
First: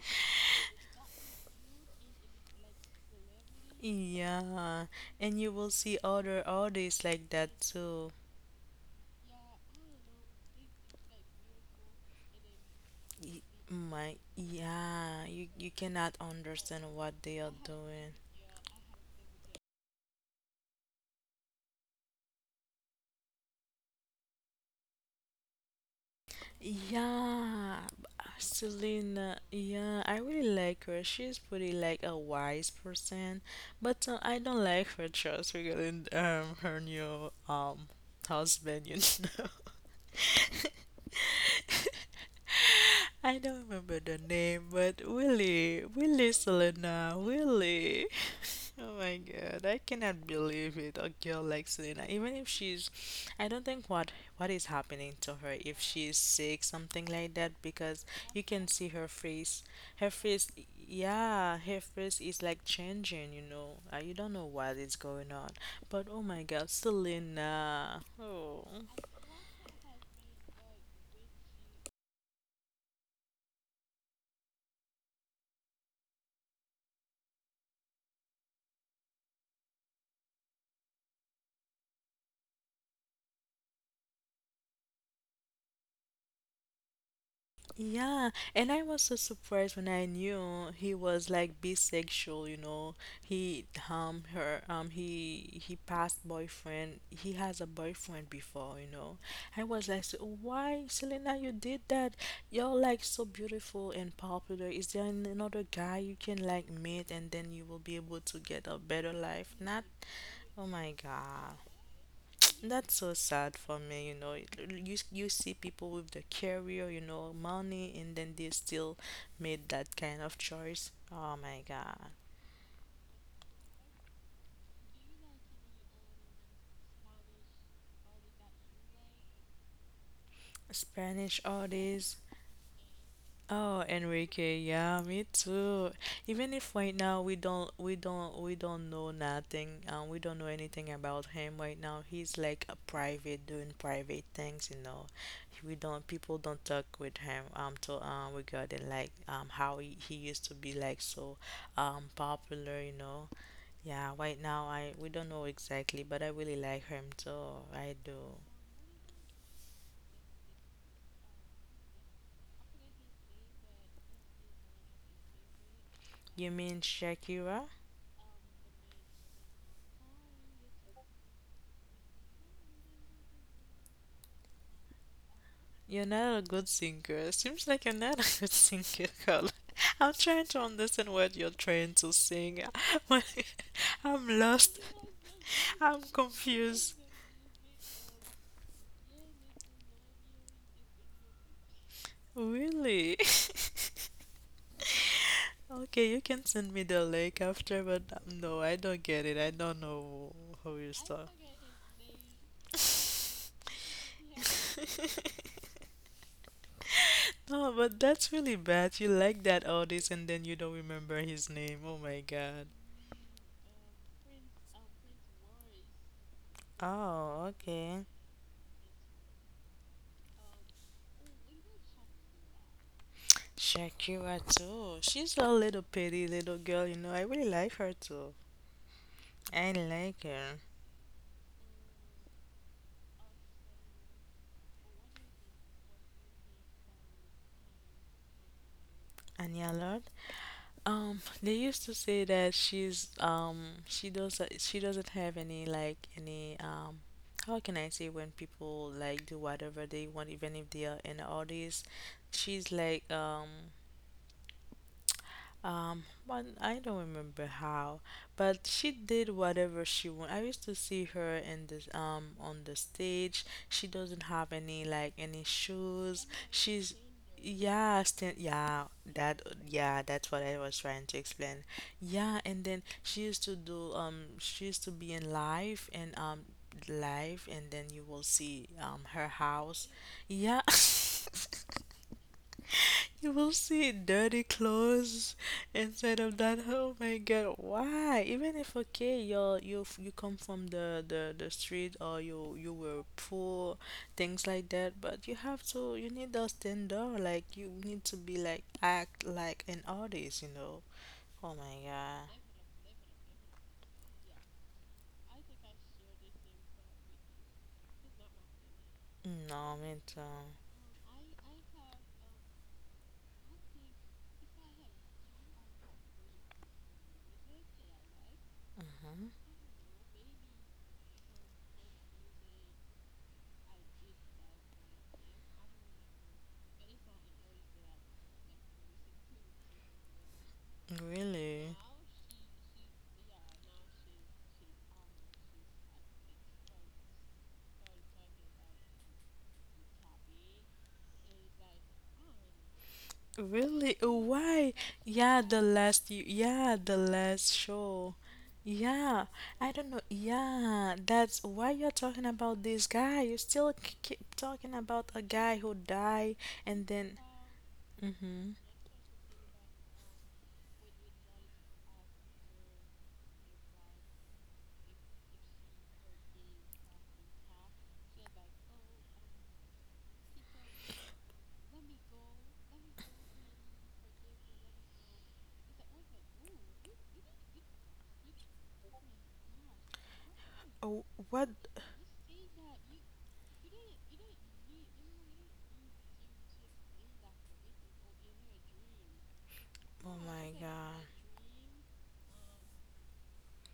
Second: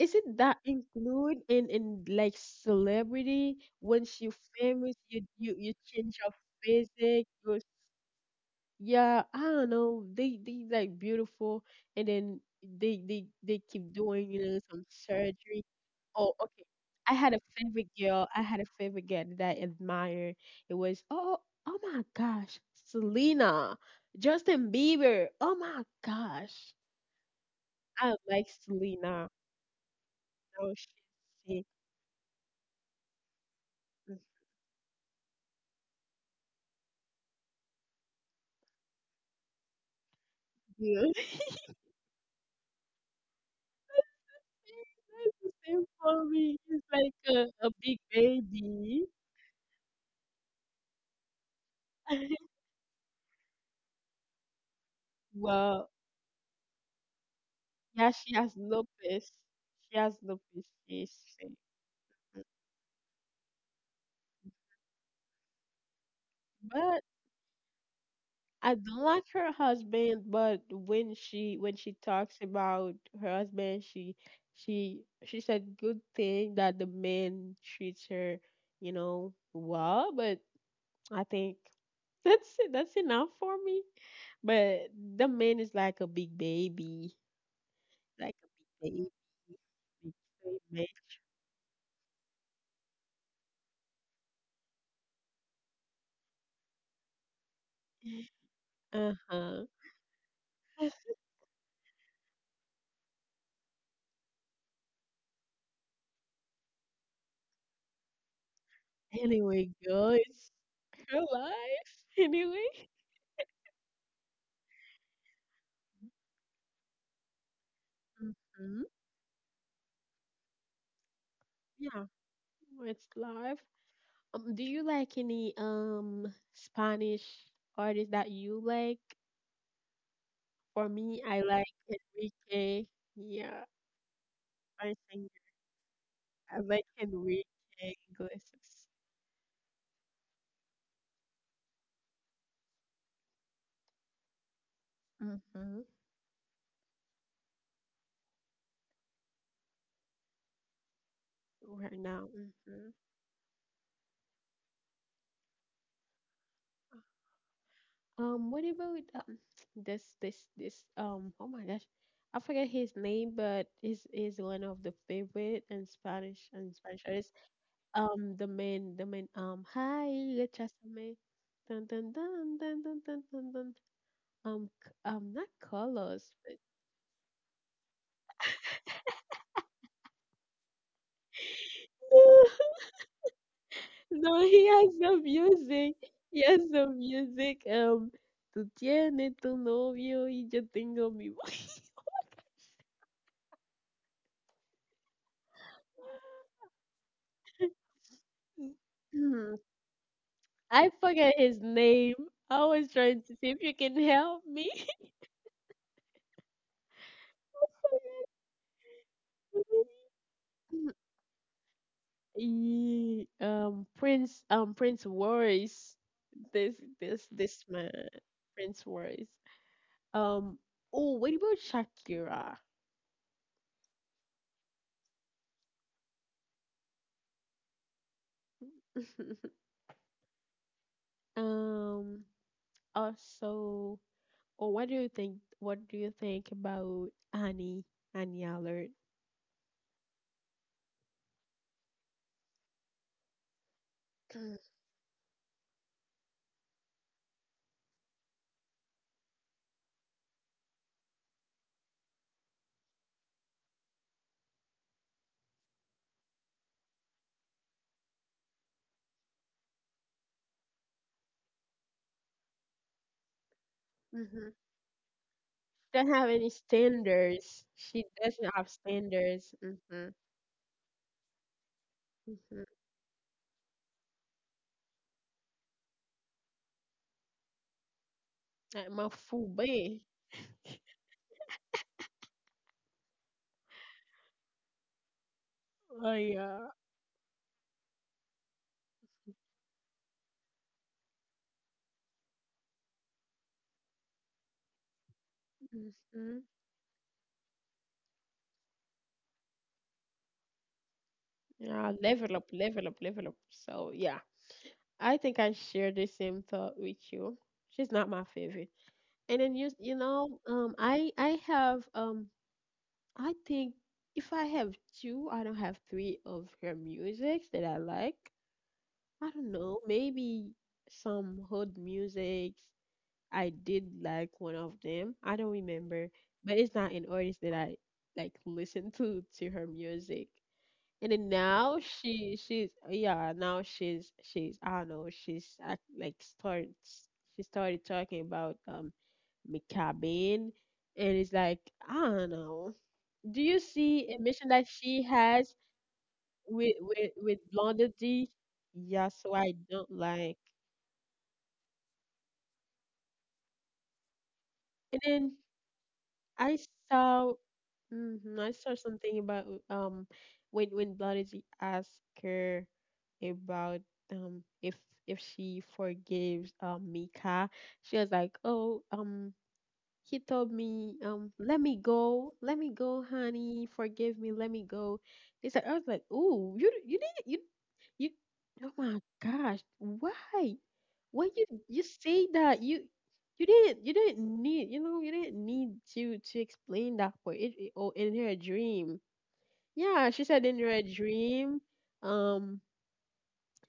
S1: Is it that include in like celebrity? Once you
S2: Yeah,
S1: famous,
S2: and you will
S1: you
S2: see
S1: change your
S2: other artists like
S1: physique.
S2: that
S1: Your,
S2: too.
S1: yeah, I don't know. They like beautiful, and then
S2: Y-
S1: they keep
S2: My,
S1: doing you know some
S2: yeah, you
S1: surgery.
S2: you cannot
S1: Oh, okay.
S2: understand
S1: I
S2: what
S1: had
S2: they
S1: a
S2: are
S1: favorite
S2: doing.
S1: girl. I had a favorite girl that I admire. It was oh, oh my gosh, Selena, Justin Bieber. Oh my gosh,
S2: Yeah,
S1: I like Selena.
S2: Selena. Yeah, I really
S1: Oh,
S2: like
S1: she's
S2: her. She's
S1: sick,
S2: pretty like a wise person, but I don't like her choice regarding her new husband. You know,
S1: dude. (laughs)
S2: (laughs) I don't remember the name, but
S1: It's the
S2: Willie,
S1: same for
S2: Willie
S1: me. He's like
S2: Selena,
S1: a big
S2: Willie. Oh
S1: baby.
S2: my god, I cannot believe it. A girl like Selena, even
S1: (laughs)
S2: if she's, I don't think what is happening to her if
S1: Wow.
S2: she's sick, something like that, because
S1: Yeah, she
S2: you
S1: has
S2: can see her
S1: lupus.
S2: face.
S1: She
S2: Her
S1: has
S2: face,
S1: lupus. She's sick.
S2: yeah, her face is like changing. You know, you don't know what is going on. But oh my god,
S1: But
S2: Selena. Oh.
S1: I don't like her husband. But when she talks about her husband, she said good thing that the man treats her, you know, well. But I think that's it. That's enough for me. But the man is like a big baby,
S2: Yeah,
S1: like a
S2: and I
S1: big
S2: was
S1: baby,
S2: so surprised when I
S1: big
S2: knew
S1: baby.
S2: he was like bisexual, He passed boyfriend. He has a boyfriend before,
S1: Man.
S2: I
S1: Uh-huh.
S2: was like, so "Why, Selena, you did that? You're like so beautiful and popular. Is there another guy you can like meet and then you will be able to get a better life?"
S1: Anyway,
S2: Not,
S1: guys,
S2: oh my
S1: it's your life.
S2: God.
S1: (laughs) Anyway,
S2: That's so sad for me, It- you see people with the career, you know, money, and then they
S1: hmm,
S2: still made that kind of choice. Oh my God.
S1: yeah. It's life. Do you like any Spanish artists that you like? For me,
S2: Spanish
S1: I like
S2: artists.
S1: Enrique. Yeah,
S2: Oh, Enrique,
S1: I
S2: yeah, me
S1: think
S2: too. Even
S1: I
S2: if
S1: like
S2: right now we don't we
S1: Enrique
S2: don't we don't
S1: Iglesias.
S2: know nothing, we don't know anything about him right now. He's like a private doing private things, We
S1: Mm-hmm.
S2: don't people don't talk with him to regarding like how he used to be like so
S1: Right now.
S2: popular,
S1: Hmm.
S2: Yeah, right now I we don't know exactly, but I really like him too. I do.
S1: What about this this this um oh my gosh, I forget his name, but he's is one of the favorite in Spanish
S2: You
S1: and
S2: mean
S1: Spanish artists.
S2: Shakira?
S1: The man hi recházame, dun dun dun dun dun dun dun dun. Not
S2: You're
S1: Carlos,
S2: not a
S1: but
S2: good singer. Seems like you're not a (laughs) good singer, girl. (laughs) I'm trying to understand what you're trying to sing.
S1: (laughs)
S2: (laughs) When- I'm
S1: no, he
S2: lost.
S1: has the music.
S2: I'm
S1: He has the
S2: confused.
S1: music. Tú tienes tu novio y yo tengo mi.
S2: Really? (laughs) Okay, you can send me the link after, but no, I don't get it. I
S1: (laughs) (clears throat)
S2: don't know how you
S1: I
S2: start.
S1: forget his name. I was trying to see if you can help me.
S2: (laughs) No, but that's really bad. You like that artist and then you don't remember his name. Oh my
S1: (laughs)
S2: god.
S1: Prince Royce. This, this,
S2: Oh,
S1: this man,
S2: okay.
S1: Prince Royce. Um, oh, what about Shakira?
S2: Shakira too. She's a little pretty little girl, I really like her too.
S1: (laughs)
S2: I like her.
S1: Um, also, oh, what do you think? What do you think about Annie? Annie Allard?
S2: And yeah, Lord. They used to say that she's she doesn't have any like any how can I say when people like do whatever they want even if they are an artist, she's like um. But I don't remember how. But she did whatever she wanted. I used to see her in this on the stage. She doesn't
S1: Mm-hmm.
S2: have any like any
S1: Don't have
S2: shoes.
S1: any
S2: She's
S1: standards. She
S2: yeah, stand,
S1: doesn't have
S2: yeah, that
S1: standards.
S2: yeah,
S1: Mm-hmm.
S2: that's what I was trying to explain. Yeah,
S1: Mm-hmm.
S2: and then she used to do she used to be in live and live and then you will see
S1: Eh, ما
S2: her
S1: فوق
S2: house.
S1: بيه.
S2: Yeah. (laughs) You will see dirty clothes
S1: Oh
S2: instead of that.
S1: yeah.
S2: Oh my God, why? Even if okay, you you come from the the street or you were poor, things like that. But you need
S1: Hmm.
S2: to stand out. Like you need to be like act like an artist. You know. Oh my
S1: Yeah,
S2: God.
S1: level up, level up, level up. So yeah, I think I share the same thought with you. She's not my favorite. And then you,
S2: No, me
S1: you
S2: too.
S1: know, I have, I think if I have two, I don't have three of her musics that I like.
S2: Hmm.
S1: I don't know, maybe some hood music, I did like one of them. I don't remember, but it's not an artist that I like listen to her music. And then
S2: Really?
S1: now she she's yeah, now she's I don't know, like starts, she started talking about McCabean, and it's like I don't know. Do you
S2: Really?
S1: see a mission that
S2: Why?
S1: she
S2: Yeah,
S1: has
S2: the last you yeah,
S1: with
S2: the
S1: with with
S2: last
S1: Blondie
S2: show.
S1: D? Yeah,
S2: Yeah,
S1: so I
S2: I don't
S1: don't
S2: know.
S1: like.
S2: Yeah, that's why you're talking about this guy. You still keep talking
S1: And
S2: about a
S1: then
S2: guy who died
S1: I
S2: and then
S1: saw hmm,
S2: mhm.
S1: I saw something about when Blondie asked her about um if if she forgives Mika, she was like, "Oh, he told me, let me go, honey, forgive me, let me go." It's like I was like, ooh, you didn't you you oh my gosh, why?
S2: Oh,
S1: Why
S2: what?
S1: you you say that? You you didn't need you know, you didn't need to explain that, for it, it oh in her dream.
S2: Oh
S1: Yeah, she said
S2: my
S1: in her
S2: God.
S1: dream, um,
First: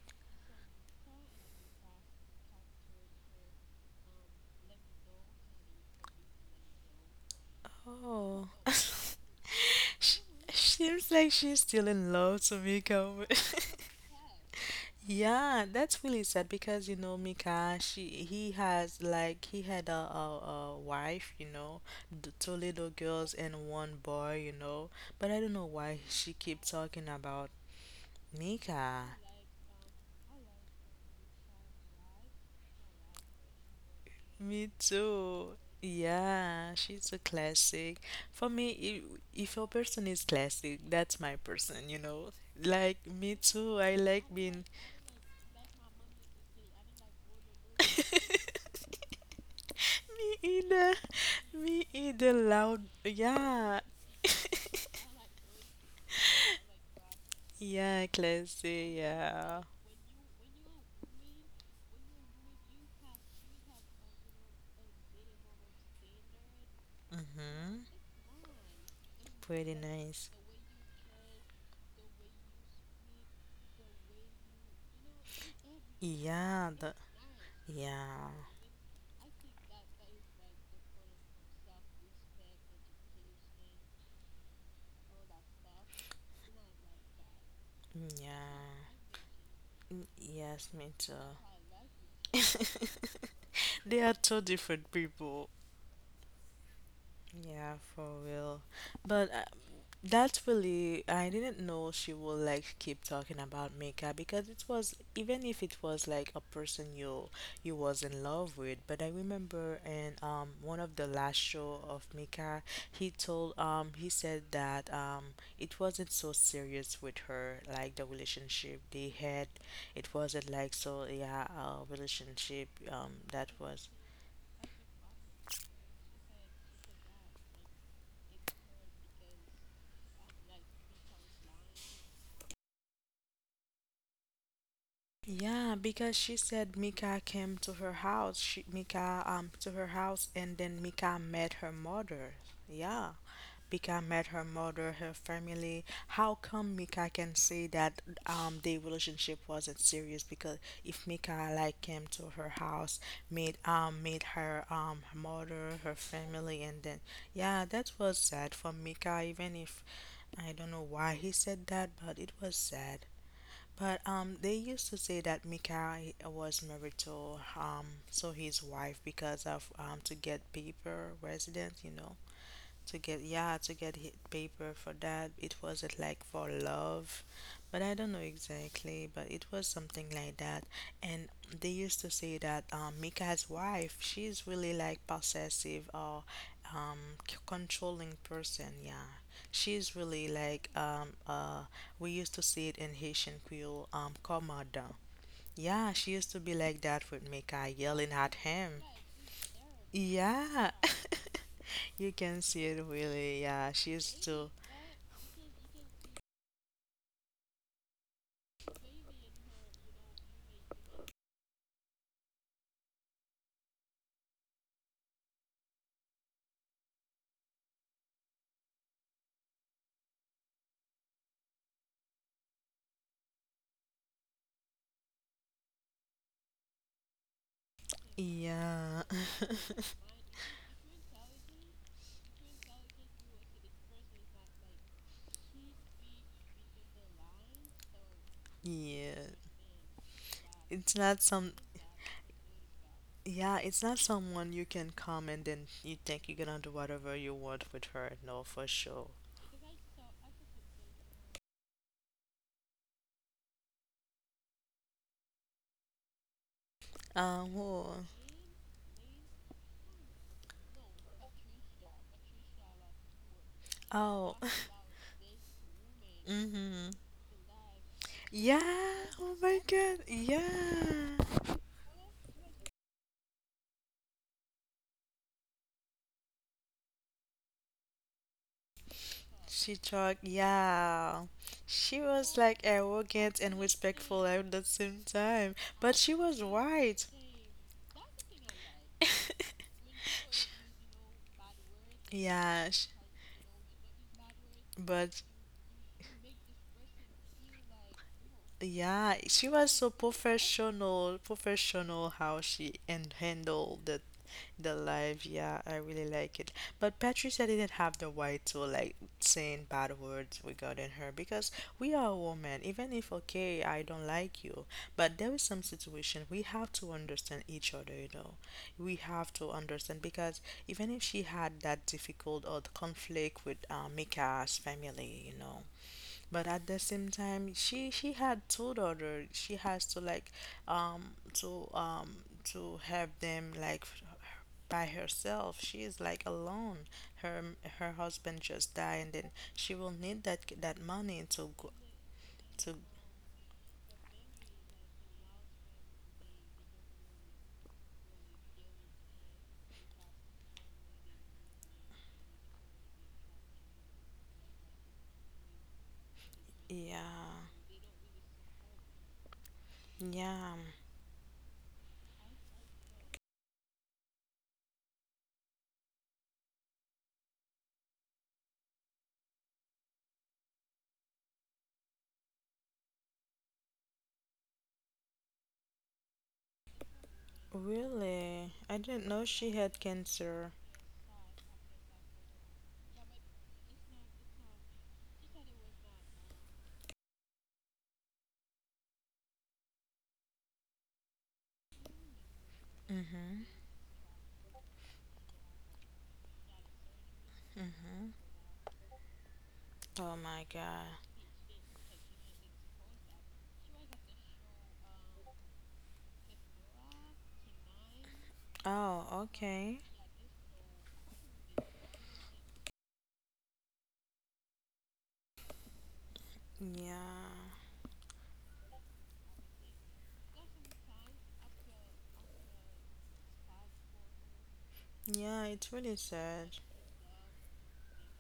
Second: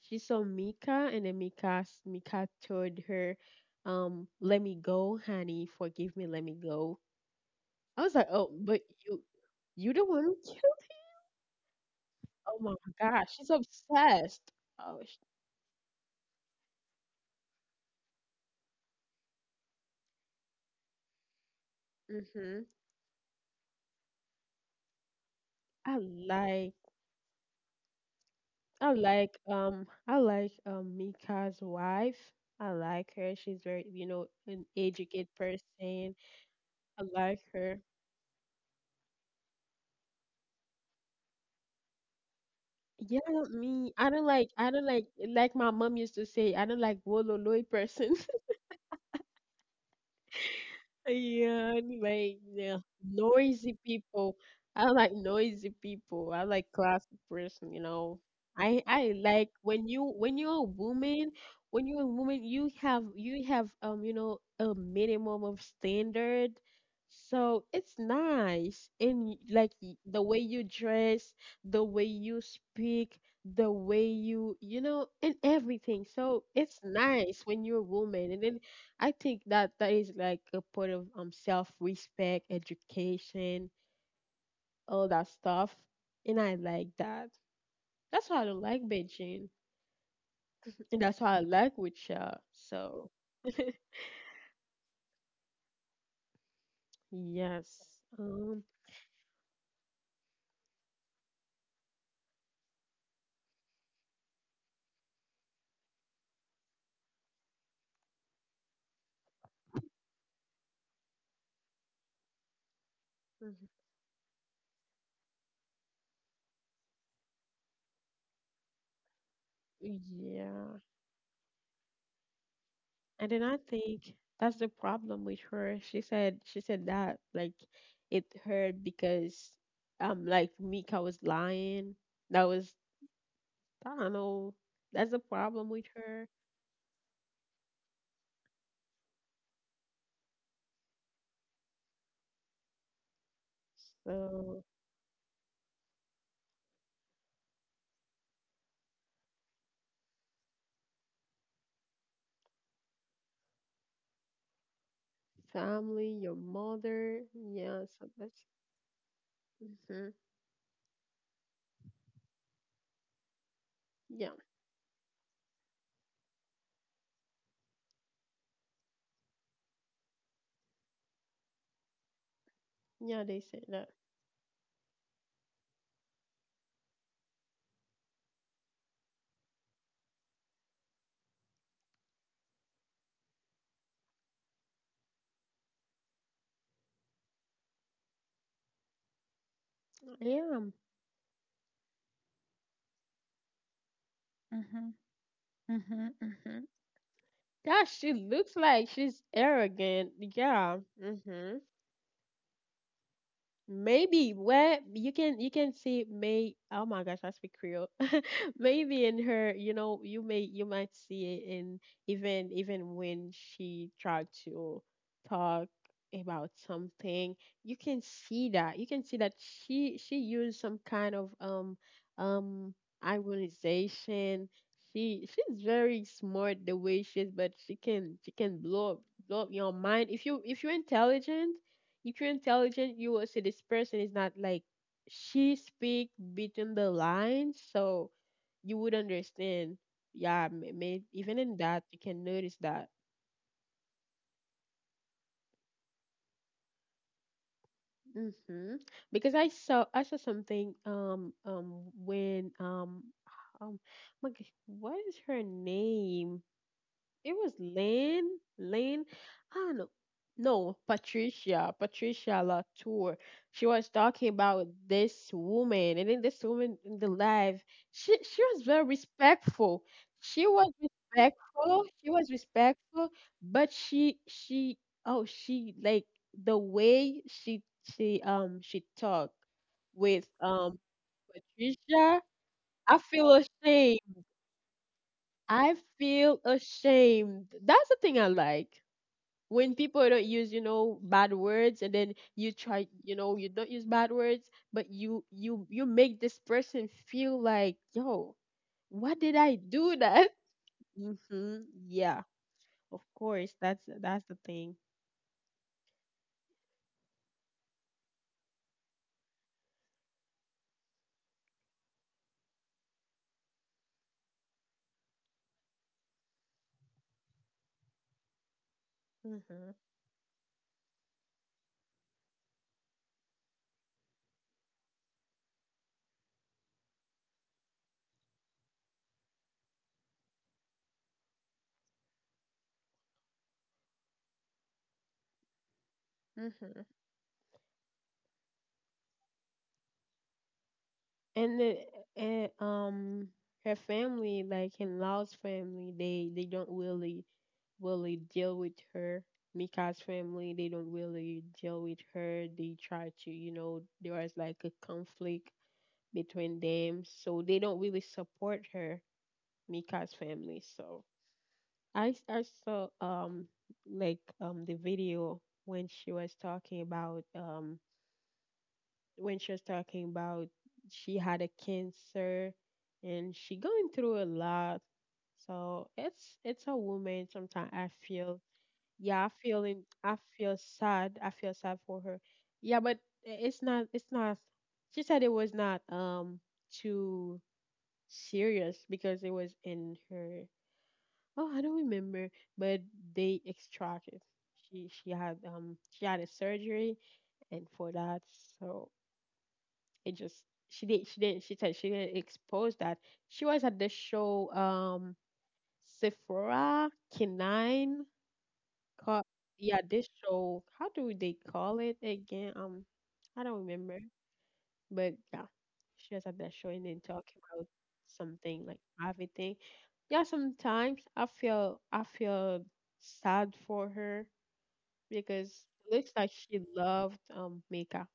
S1: she saw Mika and then Mika told her, let me go, honey, forgive me, let me go. I was like,
S2: Oh.
S1: "Oh,
S2: (laughs)
S1: but you the
S2: She,
S1: one who killed it?"
S2: seems like she's still in love,
S1: Oh my
S2: Tamika.
S1: gosh, she's
S2: (laughs)
S1: obsessed. Oh, sh
S2: Yeah, that's really sad because you know Mika, she he has like he had a, a wife, the two
S1: hmm.
S2: little girls and one boy, But I don't know
S1: I
S2: why she keep
S1: like
S2: talking about
S1: I
S2: Mika.
S1: like I like Mika's wife. I like her. She's very, you know, an
S2: Me
S1: educated
S2: too.
S1: person.
S2: Yeah,
S1: I
S2: she's a
S1: like her.
S2: classic. For me, if your person is classic, that's my person, Like
S1: Yeah,
S2: me too.
S1: me.
S2: I like being
S1: I don't like my mom used to say, I don't like wololoi
S2: me
S1: person. (laughs)
S2: either.
S1: Yeah,
S2: Me either.
S1: like, yeah,
S2: Loud.
S1: noisy
S2: Yeah.
S1: people. I don't
S2: (laughs)
S1: like noisy people. I like classy person, you
S2: Yeah,
S1: know. I
S2: classy.
S1: I like
S2: Yeah.
S1: when you're a woman, when you're a woman, you have you know, a minimum of standard. So
S2: Mhm.
S1: it's nice. And y- like
S2: Pretty
S1: y- the
S2: nice.
S1: way you dress, the way you speak, the way you, you know, and everything. So
S2: Yeah.
S1: it's nice when you're a woman.
S2: Yeah.
S1: And then I think that that is like a part of self respect, education, all that stuff, and I like that. That's why I don't like
S2: Yeah.
S1: Beijing,
S2: Mm, yes, me
S1: and
S2: too.
S1: that's why I like Wichita. So
S2: They are two different people. Yeah,
S1: yes,
S2: for
S1: um,
S2: real. But That's really, I didn't know she will like keep talking about makeup because it was even if it was like a person you was in love with. But I remember in one of the last show of Mika, he said that it wasn't so serious with her like the relationship they had. It
S1: mhm,
S2: wasn't like
S1: yeah.
S2: so yeah a relationship
S1: And then
S2: that
S1: I
S2: was.
S1: think that's the problem with her. She said that like it hurt because like Mika was lying. That was I don't know. That's the problem
S2: Yeah,
S1: with
S2: because
S1: her.
S2: she said Mika came to her house. Mika to her house and then Mika met her mother. Yeah. Mika met her
S1: So.
S2: mother, her family. How come Mika can say that their relationship wasn't serious? Because if Mika like came to her house, meet meet her mother, her
S1: Family, your
S2: family, and then
S1: mother.
S2: yeah,
S1: Yeah,
S2: that
S1: so
S2: was
S1: that's.
S2: sad for Mika. Even if
S1: Hmm.
S2: I don't know why he said that, but it was sad. But
S1: Yeah,
S2: they used to say that Mika was married to so his wife because of to get paper resident, to get
S1: yeah, they
S2: yeah
S1: say
S2: to
S1: that.
S2: get hit paper for that it wasn't like for love but I don't know exactly but it was something like that and they used to say that Mika's wife she's really like possessive or um, controlling person yeah she's really
S1: Yeah.
S2: like we used to see it in Haitian Creole
S1: Mm-hmm.
S2: commanda yeah
S1: Mm-hmm.
S2: she used to be
S1: Mm-hmm.
S2: like that with Mika
S1: Yeah,
S2: yelling
S1: she
S2: at
S1: looks
S2: him
S1: like she's arrogant.
S2: yeah
S1: Yeah. Mm-hmm.
S2: (laughs) you can see it really yeah she used
S1: Maybe
S2: to
S1: where you can see may oh my gosh, I speak Creole (laughs) maybe in her, you know, you may, you might see it in, even when she tried to talk about something. You can see that, you can see that she used some kind of um ironization. She's very smart the way she is, but she can blow up,
S2: yeah,
S1: blow up your mind. If you're intelligent, if you're intelligent, you will see this person is not like, she speak between the lines, so
S2: (laughs)
S1: you would
S2: yeah.
S1: understand. Yeah,
S2: It's not
S1: even
S2: some.
S1: in that you can notice that.
S2: Yeah, it's not someone you can come and then you think you're gonna do whatever you want with her. No, for
S1: Mm-hmm.
S2: sure.
S1: Because I saw something when um my g- what is her name? It was
S2: Whoa.
S1: Lynn, I don't know. No, Patricia, Patricia Latour. She was
S2: Oh.
S1: talking
S2: (laughs)
S1: about this woman, and then this woman
S2: Mm-hmm.
S1: in the live, she
S2: Yeah.
S1: was very
S2: Oh my
S1: respectful.
S2: God.
S1: She was
S2: Yeah.
S1: respectful. She was respectful, but she oh she like the way she talked
S2: She talked.
S1: with
S2: Yeah. She
S1: Patricia.
S2: was like
S1: I feel
S2: arrogant and
S1: ashamed.
S2: respectful at the same time,
S1: I
S2: but she was
S1: feel
S2: right.
S1: ashamed. That's the thing I like
S2: (laughs)
S1: when people don't use, you know, bad words, and then you
S2: Yeah,
S1: try, you know, you don't use bad words, but
S2: but
S1: you make this person feel like, yo,
S2: yeah,
S1: what did
S2: she
S1: I
S2: was so
S1: do that? (laughs)
S2: professional,
S1: hmm
S2: professional
S1: yeah,
S2: how she
S1: of
S2: and
S1: course, that's
S2: handled
S1: that's the
S2: the
S1: thing.
S2: life. Yeah, I really like it. But Patricia didn't have the right to like saying bad words regarding her because we are women. Even if okay, I don't like you, but there is some situation we have to understand each other. You know, we have to
S1: hmm
S2: understand because even if she had that difficult or the conflict with Mika's family, you know, but at the same time she had 2 daughters. She has to like um to um to have by herself. She is like alone.
S1: hmm
S2: Her her husband just died, and then she will need that money to
S1: and
S2: go
S1: the, and
S2: to.
S1: um her family, like in Lao's family, they don't really deal with her. Mika's family, they don't really deal with her. They try to, you know, there was like a conflict between
S2: Yeah,
S1: them, so they don't really support her, Mika's
S2: yeah,
S1: family. So I saw the video when she was talking about, when she was talking about she had a cancer and she going through a lot. So it's a woman. Sometimes I feel,
S2: really, I didn't know
S1: yeah,
S2: she had
S1: I
S2: cancer.
S1: feel sad. I feel sad for her. Yeah, but it's not, it's not. She said it was not too serious because it was in her. Oh, I don't remember, but
S2: Mm-hmm.
S1: they extracted. She had she had a surgery, and for
S2: Mm-hmm.
S1: that, so
S2: Oh
S1: it
S2: my
S1: just,
S2: God.
S1: she did, she did not, she said she didn't expose that. She was at the show, Sephora Canine,
S2: Oh,
S1: called,
S2: okay.
S1: yeah, this show, how do they call it again? I don't remember. But yeah. She was at that show and then talking
S2: Yeah,
S1: about something like private thing. Yeah, sometimes I feel sad for her
S2: yeah,
S1: because
S2: it's really
S1: it looks like
S2: sad.
S1: she loved makeup.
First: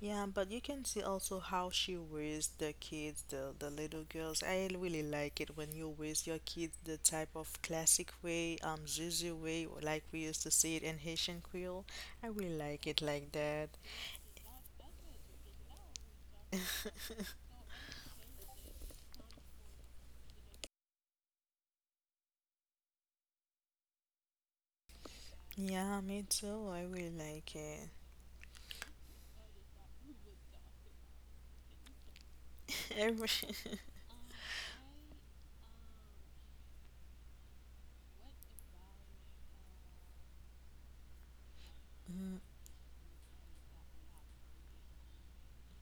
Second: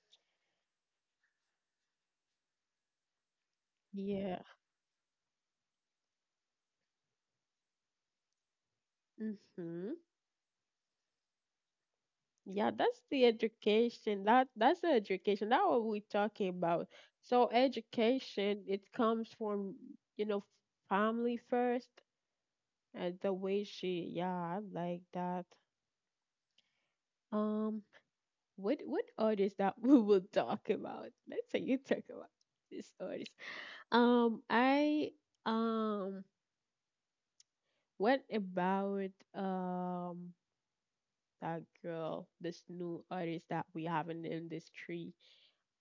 S2: Yeah, but you can see also how she raised the kids, the little
S1: Yeah.
S2: girls. I really like it when you raise your kids the type of classic way, Zuzu way, or
S1: hmm
S2: like we used to see it in Haitian Creole. I really
S1: Yeah,
S2: like it
S1: that's the
S2: like that.
S1: education. That's the education. That's what we're talking about. So education, it comes from, you know, family first. And the way she, yeah, I like that.
S2: Yeah, me too. I really like
S1: Um,
S2: it.
S1: what artist that (laughs) we will talk about? Let's say you talk about this
S2: (laughs)
S1: artist.
S2: Every.
S1: I um, what about that girl,
S2: Mm.
S1: this new artist that we have in the industry?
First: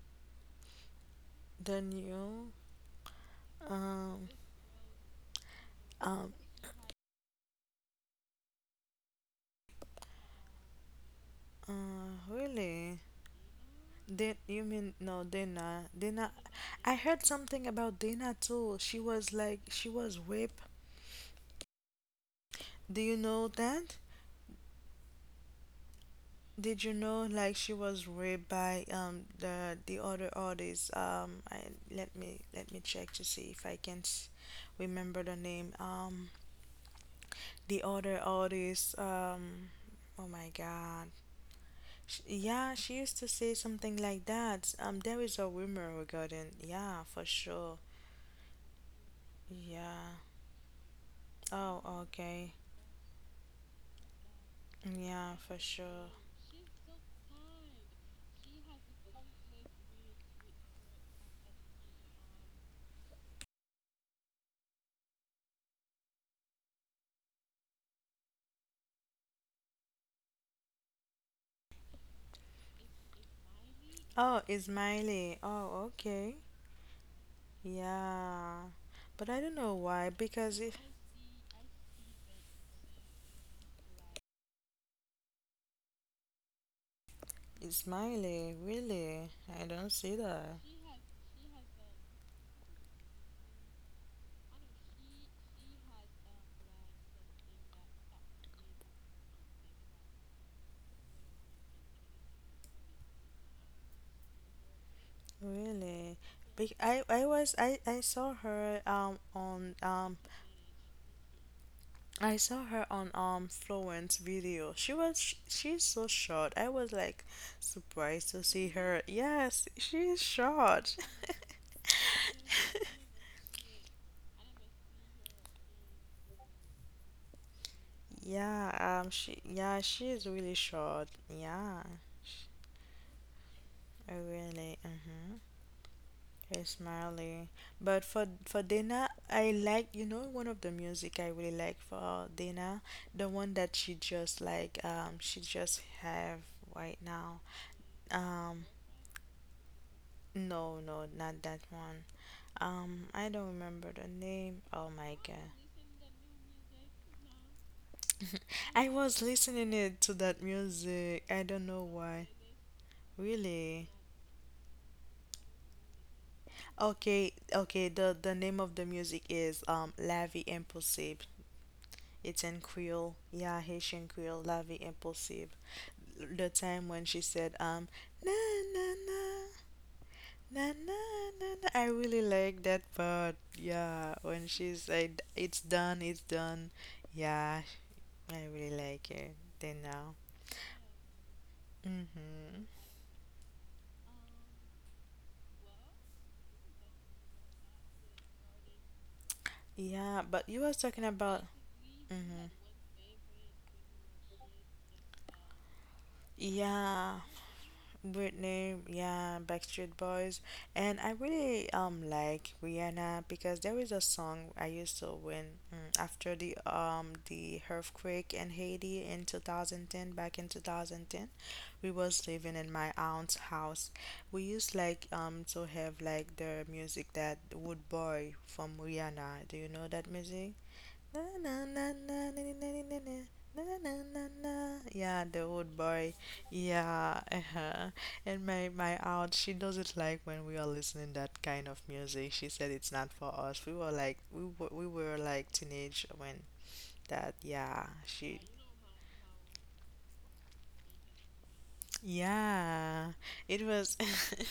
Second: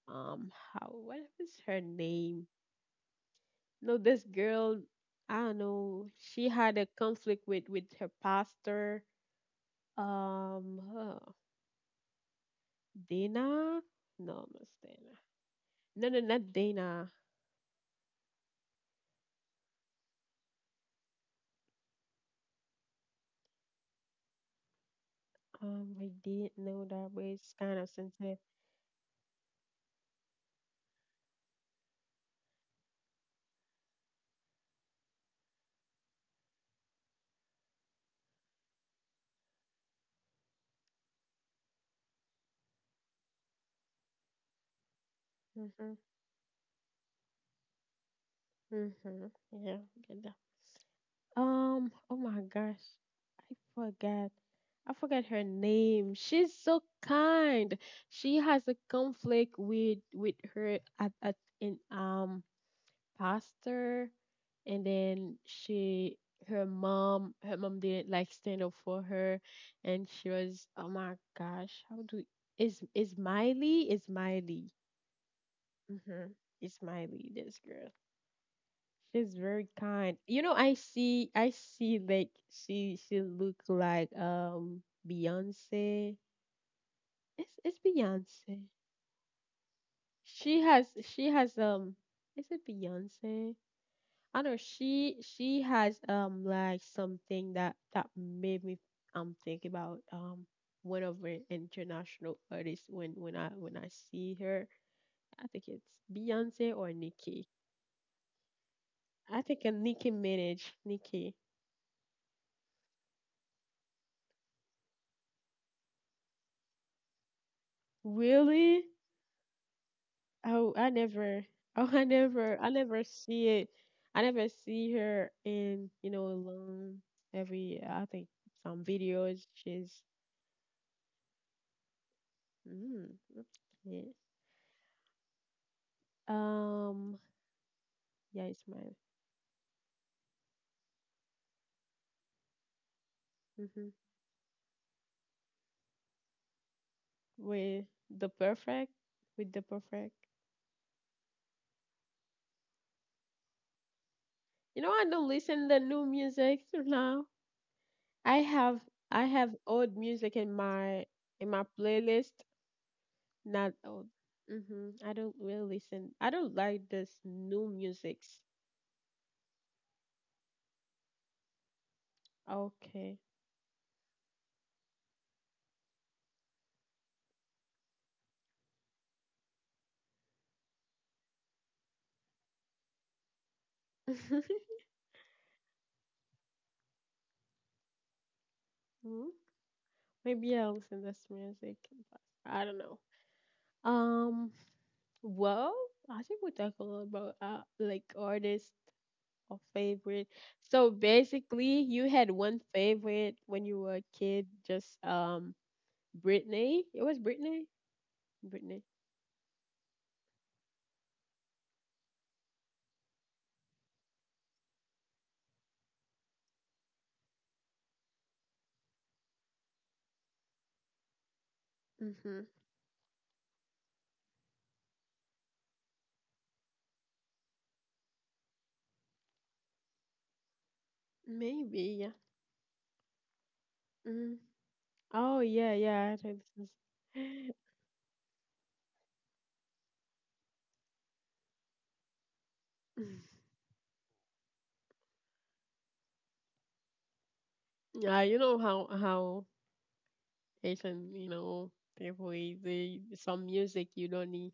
S1: How what was her
S2: The
S1: name?
S2: new,
S1: No, this
S2: um,
S1: girl, I don't know.
S2: um,
S1: She had a conflict with her pastor. Um, uh,
S2: really.
S1: Dana?
S2: Did
S1: No,
S2: you
S1: not
S2: mean
S1: Dana.
S2: no Dana?
S1: No, no,
S2: Dana,
S1: not
S2: I
S1: Dana.
S2: heard something about Dana too. She was like she was whipped. Do you know that?
S1: I didn't
S2: Did
S1: know
S2: you
S1: that,
S2: know
S1: but it's
S2: like she
S1: kind of
S2: was
S1: sensitive.
S2: raped by the other artist? I Let me check to see if remember the name. The other artist. Oh my God. Sh Yeah, she used to say something like that. There is a rumor
S1: Mhm,
S2: regarding. Yeah, for sure.
S1: mhm. Yeah,
S2: Yeah.
S1: good.
S2: Oh,
S1: Oh my
S2: okay.
S1: gosh. I forgot. I forgot
S2: Yeah,
S1: her
S2: for sure.
S1: name. She's so kind. She has a conflict with her at in pastor, and then she, her mom, her mom didn't like stand up for her, and she was, oh my gosh, how do, is Miley? Is
S2: Oh,
S1: Miley.
S2: Ismaili. Oh,
S1: Mhm.
S2: okay.
S1: It's Miley this girl.
S2: Yeah, but
S1: She's
S2: I don't
S1: very
S2: know why,
S1: kind. You know,
S2: because if
S1: like she look like Beyonce. It's
S2: it's Miley,
S1: Beyonce.
S2: really, I don't see that.
S1: She has is it Beyonce? I don't know. She has like something that made me think about one of her international artists when when I see her. I think it's
S2: Really. Be-
S1: Beyonce or
S2: I
S1: Nicki.
S2: was I saw her
S1: I think a
S2: on
S1: Nicki Minaj. Nicki.
S2: I saw her on Florence video. She was she's so short. I was like surprised to see
S1: Really?
S2: her. Yes, she's
S1: Oh, I
S2: short.
S1: never. (laughs) Oh, I never. I
S2: (laughs)
S1: never see it. I never see her in, you know, alone. Every I think some
S2: Yeah,
S1: videos she's.
S2: she is really short. Yeah. Sh-
S1: Mm, yeah.
S2: Really. Mhm. Hey,
S1: Um.
S2: Smiley. But for
S1: Yeah,
S2: for
S1: it's mine.
S2: Dana, I like, one of the music I really like for Dana, the one that
S1: hmm
S2: she just have right now.
S1: With the
S2: Um,
S1: perfect. With the perfect.
S2: no, no, not that one. I don't remember the name. Oh
S1: You know, I
S2: my
S1: don't
S2: God.
S1: listen to new music (laughs) now. I
S2: (laughs) I
S1: have
S2: was
S1: I have
S2: listening it
S1: old
S2: to that
S1: music in my,
S2: music. I
S1: in
S2: don't
S1: my
S2: know why.
S1: playlist. Not
S2: Really?
S1: old. Mm-hmm. I don't really listen. I don't like this
S2: Okay,
S1: new
S2: okay. The
S1: music.
S2: the name of the music is La Vie Impossible. It's in Creole.
S1: Okay.
S2: Yeah, Haitian Creole, La Vie Impossible. The time when she said, na na na, na na na na. I really like that part. Yeah, when
S1: (laughs)
S2: she said it's done, it's done. Yeah, I really like
S1: Hmm,
S2: it. Then now.
S1: maybe I'll listen to this music. But
S2: Mhm.
S1: I don't know. Um. Well, I think we talk a little about like artists or
S2: Yeah,
S1: favorite.
S2: but you was
S1: So
S2: talking about.
S1: basically, you had
S2: Mhm.
S1: one favorite when you were a kid. Just Britney. It was
S2: Yeah.
S1: Britney.
S2: Britney,
S1: Britney.
S2: yeah, Backstreet Boys, and I really like Rihanna because there is a song I used to win, after the earthquake in Haiti in 2010, back in 2010. We was
S1: Mhm.
S2: living in my aunt's house. We used like to have like the music that Wood Boy from Rihanna. Do you know that music? Na na
S1: Maybe.
S2: na
S1: Yeah.
S2: na na na na na, na na na na
S1: Mm.
S2: na. Yeah,
S1: Oh
S2: the
S1: yeah,
S2: old boy.
S1: yeah. I think this
S2: Yeah,
S1: is- (laughs)
S2: uh-huh. And my aunt, she doesn't like when we are listening that kind of music. She said it's not for us. We were like we were like teenage when that. Yeah,
S1: Yeah,
S2: she.
S1: you know how it's an, you know, therefore the
S2: Yeah,
S1: some
S2: it
S1: music
S2: was
S1: you don't need,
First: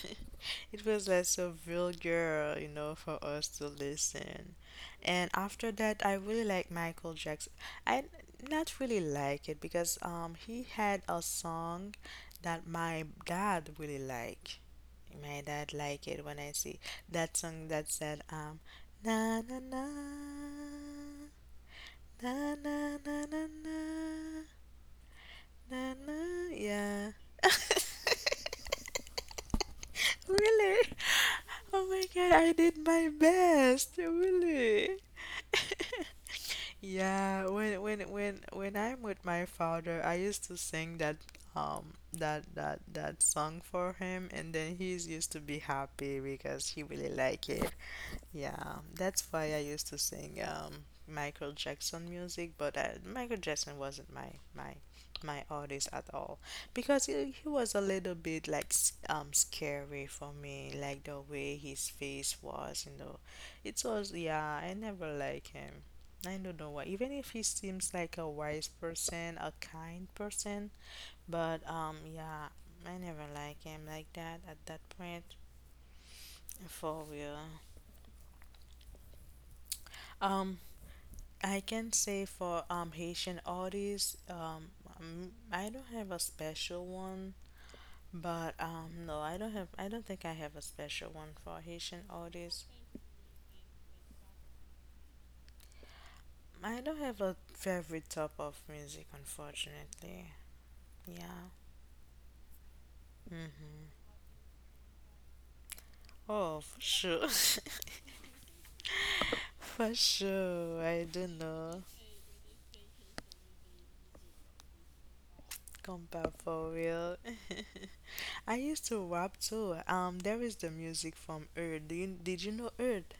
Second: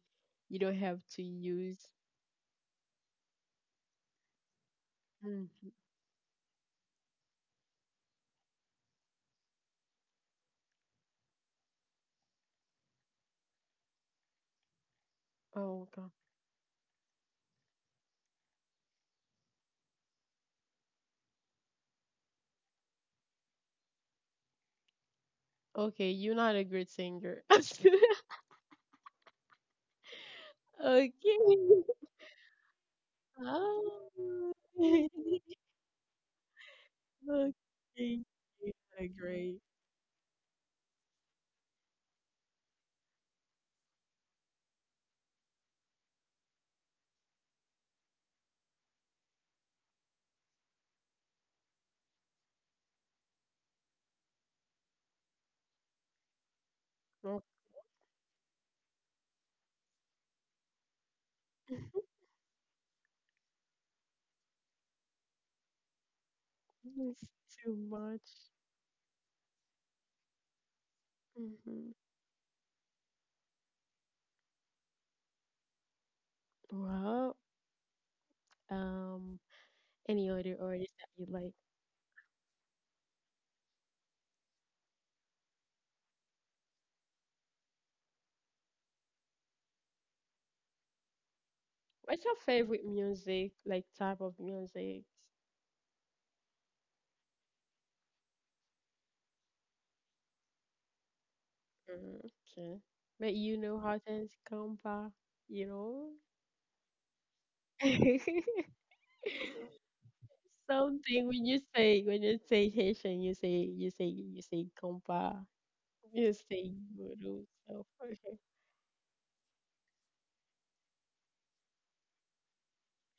S1: you
S2: (laughs)
S1: don't
S2: it
S1: have
S2: was
S1: to
S2: like so
S1: use.
S2: vulgar, you know, for us to listen. And after
S1: Mhm.
S2: that, I really like Michael Jackson. I not really like it because he had a song that my dad really like. My dad
S1: Oh
S2: like
S1: God.
S2: it when I see that song that said na na na na na na na na, na,
S1: Okay,
S2: na,
S1: you're not a good
S2: yeah.
S1: singer. (laughs)
S2: (laughs) Really?
S1: Okay.
S2: Oh my God, I did my best.
S1: Oh.
S2: Really?
S1: (laughs)
S2: (laughs) Yeah, when
S1: Okay.
S2: I'm
S1: Yeah,
S2: with my
S1: great.
S2: father, I used to sing that song for him, and then he's used to be happy because he really like it. Yeah, that's why I used to sing, Michael Jackson music, but Michael Jackson wasn't my artist at all because he,
S1: Oh,
S2: he was a little bit like scary for me, like the way his
S1: (laughs)
S2: face was, you know. It was Yeah, I never like him. I don't know why. Even
S1: it's
S2: if he
S1: too
S2: seems like
S1: much.
S2: a wise person, a kind person, but
S1: hmm
S2: yeah, I never like him like that at that point. For
S1: Well,
S2: real.
S1: um, any other
S2: Um,
S1: artist that you like?
S2: I can say for Haitian artists, I don't have a special one, but no, I don't have. I don't think I have a special one for Haitian
S1: What's your
S2: artists.
S1: favorite music, like type of music?
S2: I don't have a favorite type of music, unfortunately. Yeah.
S1: Mhm, okay. But you know how
S2: Mm-hmm.
S1: things come back, you know?
S2: Oh, for sure. (laughs)
S1: (laughs)
S2: For sure. I
S1: Something
S2: don't
S1: when you
S2: know.
S1: say, when you say Haitian, you say compa,
S2: Compa
S1: you
S2: for
S1: say
S2: real.
S1: guru. So okay.
S2: (laughs) I used to rap too. There is the music from Earth. Did you know Earth?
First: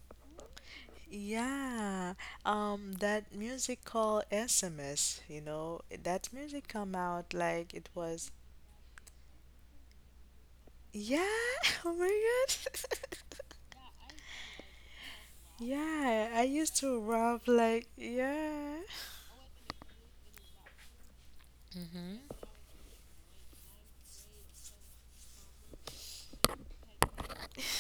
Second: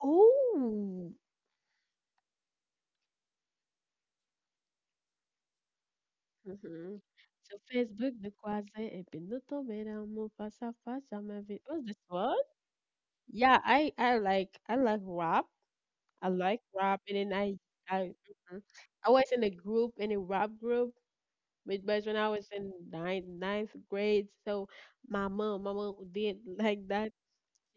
S1: Oh,
S2: Yeah, that musical SMS, you know, that music come
S1: mhm.
S2: out
S1: So
S2: like it
S1: Facebook de
S2: was.
S1: croiser et puis nous tomber dans mon face à face
S2: Yeah,
S1: jamais vu.
S2: (laughs)
S1: What's
S2: oh
S1: this
S2: my
S1: one?
S2: God.
S1: Yeah,
S2: (laughs)
S1: I like, I like rap.
S2: Yeah,
S1: I
S2: I
S1: like
S2: used to
S1: rap, and then
S2: rap like,
S1: I mhm.
S2: yeah.
S1: I was in a group, in a rap group, Midwest, when I
S2: Hmm.
S1: was in ninth grade. So my mom did like that.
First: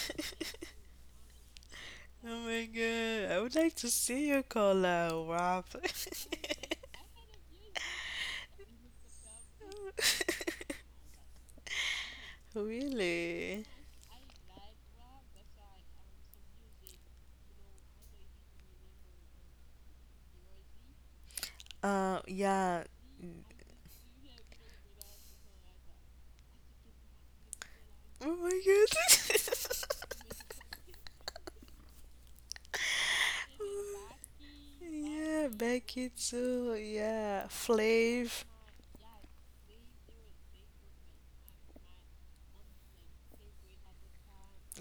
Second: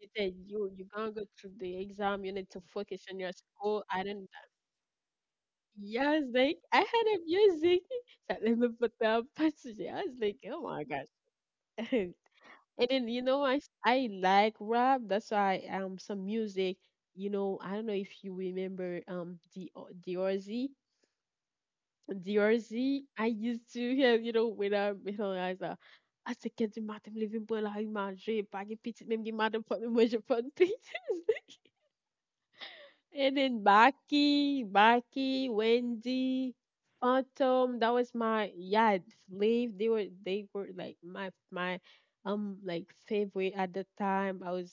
S1: She said, "You you gonna go to the exam. You
S2: Oh
S1: need to
S2: my
S1: focus on your
S2: God, I would like
S1: school."
S2: to
S1: I
S2: see
S1: didn't.
S2: you call a rap.
S1: Yes,
S2: (laughs)
S1: like I had a music. (laughs) So let me put the passage. (laughs) I was like, "Oh my gosh." (laughs) And then, you know,
S2: Really?
S1: I like rap. That's why some music. You know, I don't know if you remember the Ozzy.
S2: Yeah.
S1: DRZ, I used to have, you know, when I met her, I was like, à ce que du matin, me lever pour aller
S2: Oh
S1: manger,
S2: my
S1: pas de petite, même du matin, pas
S2: God.
S1: de manger, pas de
S2: (laughs)
S1: petite. (laughs) And then Baki,
S2: Yeah,
S1: Baki,
S2: Becky
S1: Wendy,
S2: too. Yeah,
S1: Phantom, that was
S2: Flav.
S1: my, yeah, Slave, they were like my, like favorite at the time. I was,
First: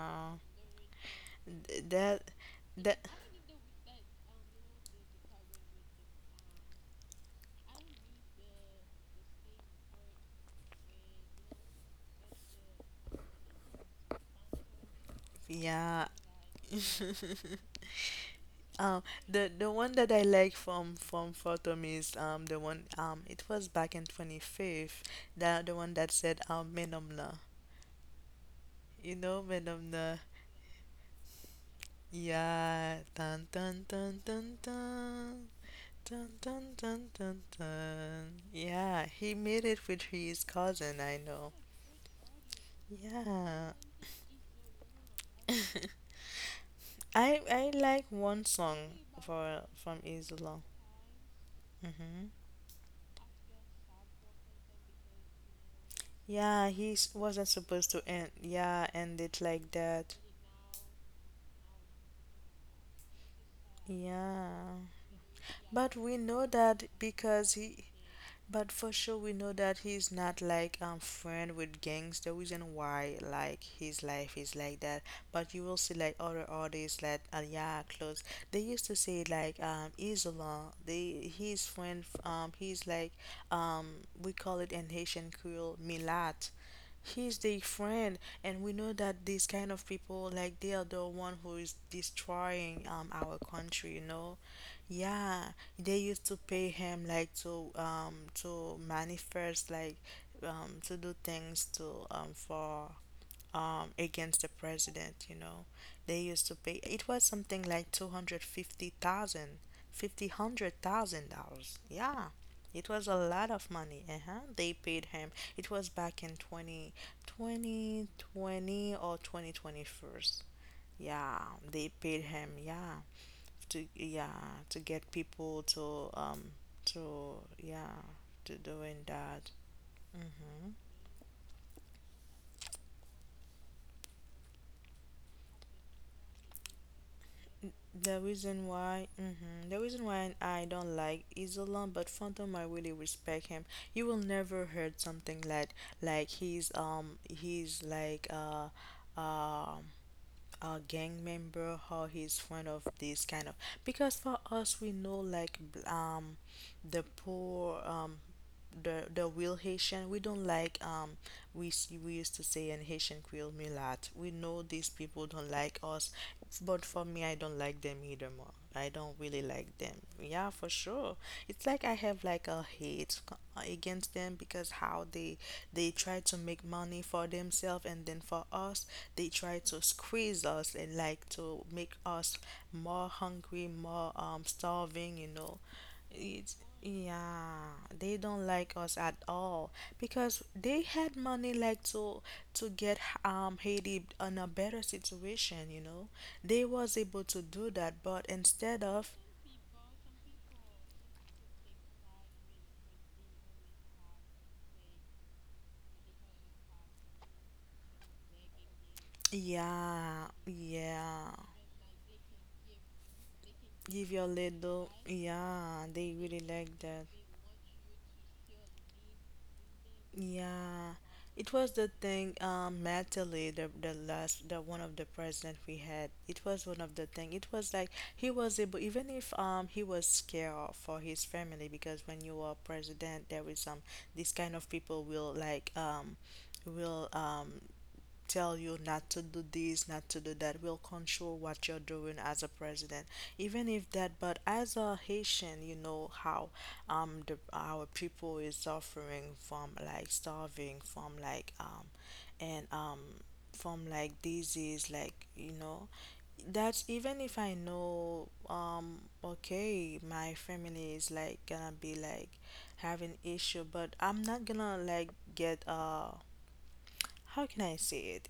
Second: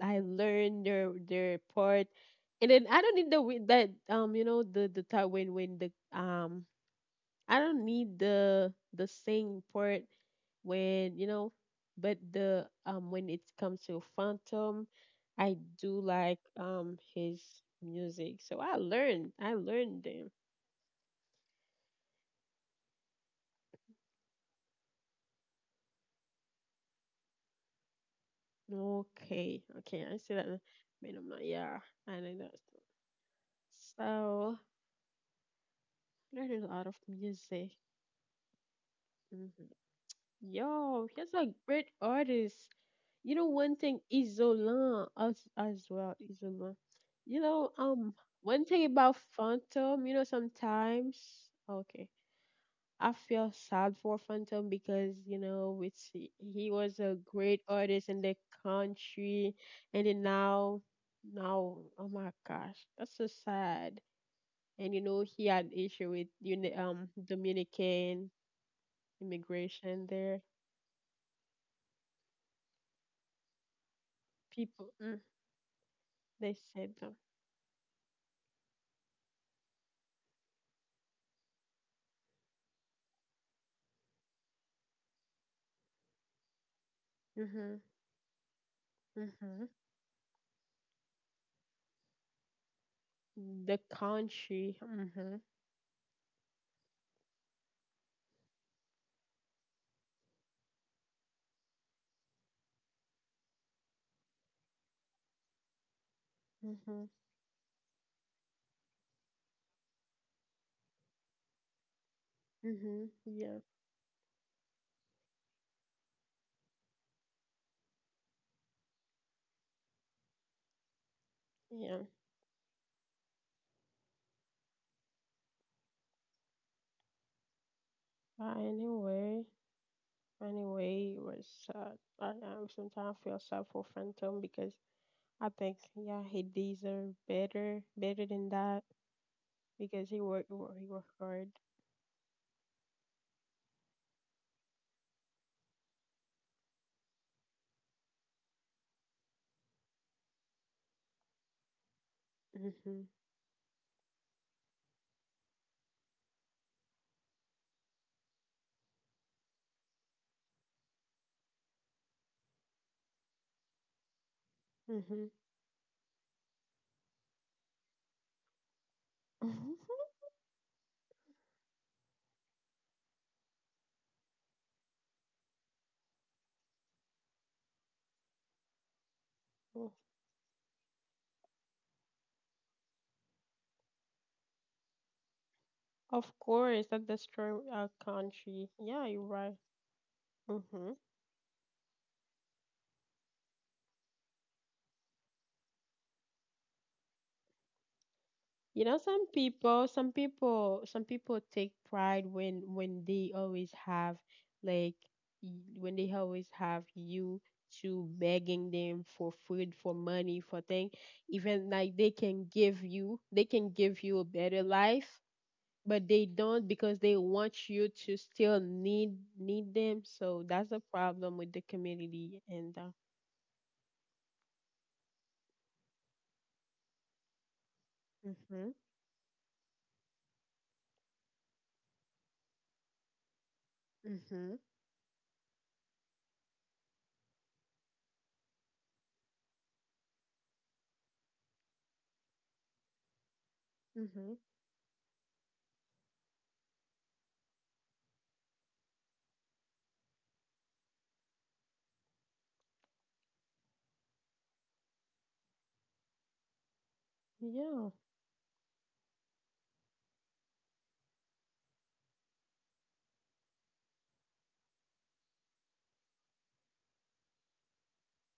S1: I learned their
S2: Th-
S1: part.
S2: that
S1: And then I
S2: that
S1: don't need the, you know, the time when the, um, I don't need the sing part when, you know, but the when it comes to Phantom, I do
S2: yeah.
S1: like his
S2: (laughs)
S1: music. So
S2: Um, the
S1: I
S2: the one
S1: learned
S2: that I
S1: them.
S2: like from Photom is the one, it was back in 25th, that the one that said Menomna. You know
S1: Okay, okay, I
S2: Menomna.
S1: see that. Now. Minima, yeah, I know that.
S2: Yeah. Dun dun dun
S1: So
S2: dun dun. Dun
S1: learned a
S2: dun
S1: lot of
S2: dun dun
S1: music.
S2: dun. Yeah, he
S1: hmm
S2: made it with his cousin,
S1: Yo,
S2: I
S1: he's a
S2: know.
S1: great artist. You know, one
S2: Yeah.
S1: thing, Isolant as
S2: (laughs)
S1: well, Isolant. You
S2: I
S1: know,
S2: I like one
S1: one thing
S2: song
S1: about
S2: for from
S1: Phantom, you know,
S2: Isla.
S1: sometimes, okay,
S2: Hmm.
S1: I feel sad for Phantom because, you know, it's he
S2: Yeah,
S1: was a
S2: wasn't
S1: great
S2: supposed
S1: artist
S2: to
S1: in the
S2: end. Yeah, end it
S1: country,
S2: like
S1: and
S2: that.
S1: then now, now, oh my gosh, that's so sad.
S2: Yeah.
S1: And you know, he had
S2: But
S1: issue
S2: we
S1: with,
S2: know
S1: you know,
S2: that because he
S1: Dominican
S2: But for sure, we know that
S1: immigration
S2: he's
S1: there.
S2: not like friend with gangs. The reason why like his life is like
S1: People,
S2: that. But you will see like other
S1: they said
S2: artists
S1: them.
S2: like Aliyah Close. They used to say like Isola. They his friend, he's like, um we call it in Haitian Creole Milat. He's the
S1: Mhm.
S2: friend, and we know that these
S1: Mhm.
S2: kind of people, like they are the one who is destroying our
S1: The
S2: country, you know.
S1: country. Mhm.
S2: Yeah, they used to pay him like to manifest, like to do things, to for against the president, you know. They used to pay
S1: Mhm.
S2: It was something like two hundred fifty thousand, fifty hundred thousand dollars. Yeah, it
S1: Mhm.
S2: was a lot
S1: Yeah.
S2: of money. Uh-huh, they paid him. It was back in twenty twenty twenty or 2021. Yeah,
S1: Yeah.
S2: they paid him, yeah, to, yeah, to get people to, to, yeah,
S1: But
S2: to doing
S1: anyway,
S2: that. Hmm.
S1: anyway, it was sad. I sometimes feel sad for Phantom because I think, yeah, he deserved better, better
S2: the
S1: than
S2: reason
S1: that
S2: why hmm the
S1: because
S2: reason
S1: he
S2: why
S1: worked he
S2: I
S1: worked he
S2: don't
S1: worked
S2: like
S1: hard.
S2: Isolan, but Phantom I really respect him. You will never heard something like he's like, um a gang member or he's one of
S1: Mhm.
S2: these kind of because for us we know like the poor, the real Haitian, we don't like we used to say in Haitian Creole Mulat. We know these
S1: Mhm.
S2: people don't like us, but for me, I don't like them either. More, I don't really like them,
S1: (laughs)
S2: yeah, for sure. It's like I have like a hate against them because how they try to make money for themselves and then for us, they try to squeeze us and like to make us more hungry, more starving, you know.
S1: Of
S2: It's
S1: course, that destroyed
S2: Yeah,
S1: our
S2: they don't
S1: country.
S2: like
S1: Yeah,
S2: us
S1: you're
S2: at
S1: right.
S2: all because they
S1: Mhm.
S2: had money like to get Haiti on a better situation, you know. They was able to do that, but
S1: You
S2: instead
S1: know,
S2: of,
S1: some people take pride when they always have like when they always have you to begging them for food, for
S2: yeah,
S1: money, for thing.
S2: yeah.
S1: Even like they can give you
S2: Give
S1: a
S2: your
S1: better
S2: little,
S1: life,
S2: yeah,
S1: but
S2: they
S1: they
S2: really
S1: don't
S2: like
S1: because they
S2: that.
S1: want you to still need them. So that's a
S2: Yeah,
S1: problem with the
S2: it was the
S1: community,
S2: thing.
S1: and
S2: Mentally, the one of the president we had, it was one of the thing. It was like he was
S1: mhm,
S2: able, even if he was scared for his family because when you are president, there is this
S1: mhm,
S2: kind of people will like, will, tell you not to do this, not to do that, will control what you're doing as a president. Even if that,
S1: mhm.
S2: but as a Haitian, you know how the our people is suffering from like starving, from like, and from like disease, like, you know. That's even if I
S1: Yeah.
S2: know, okay, my family is like gonna be like having issue, but I'm not gonna like get, how can I say it?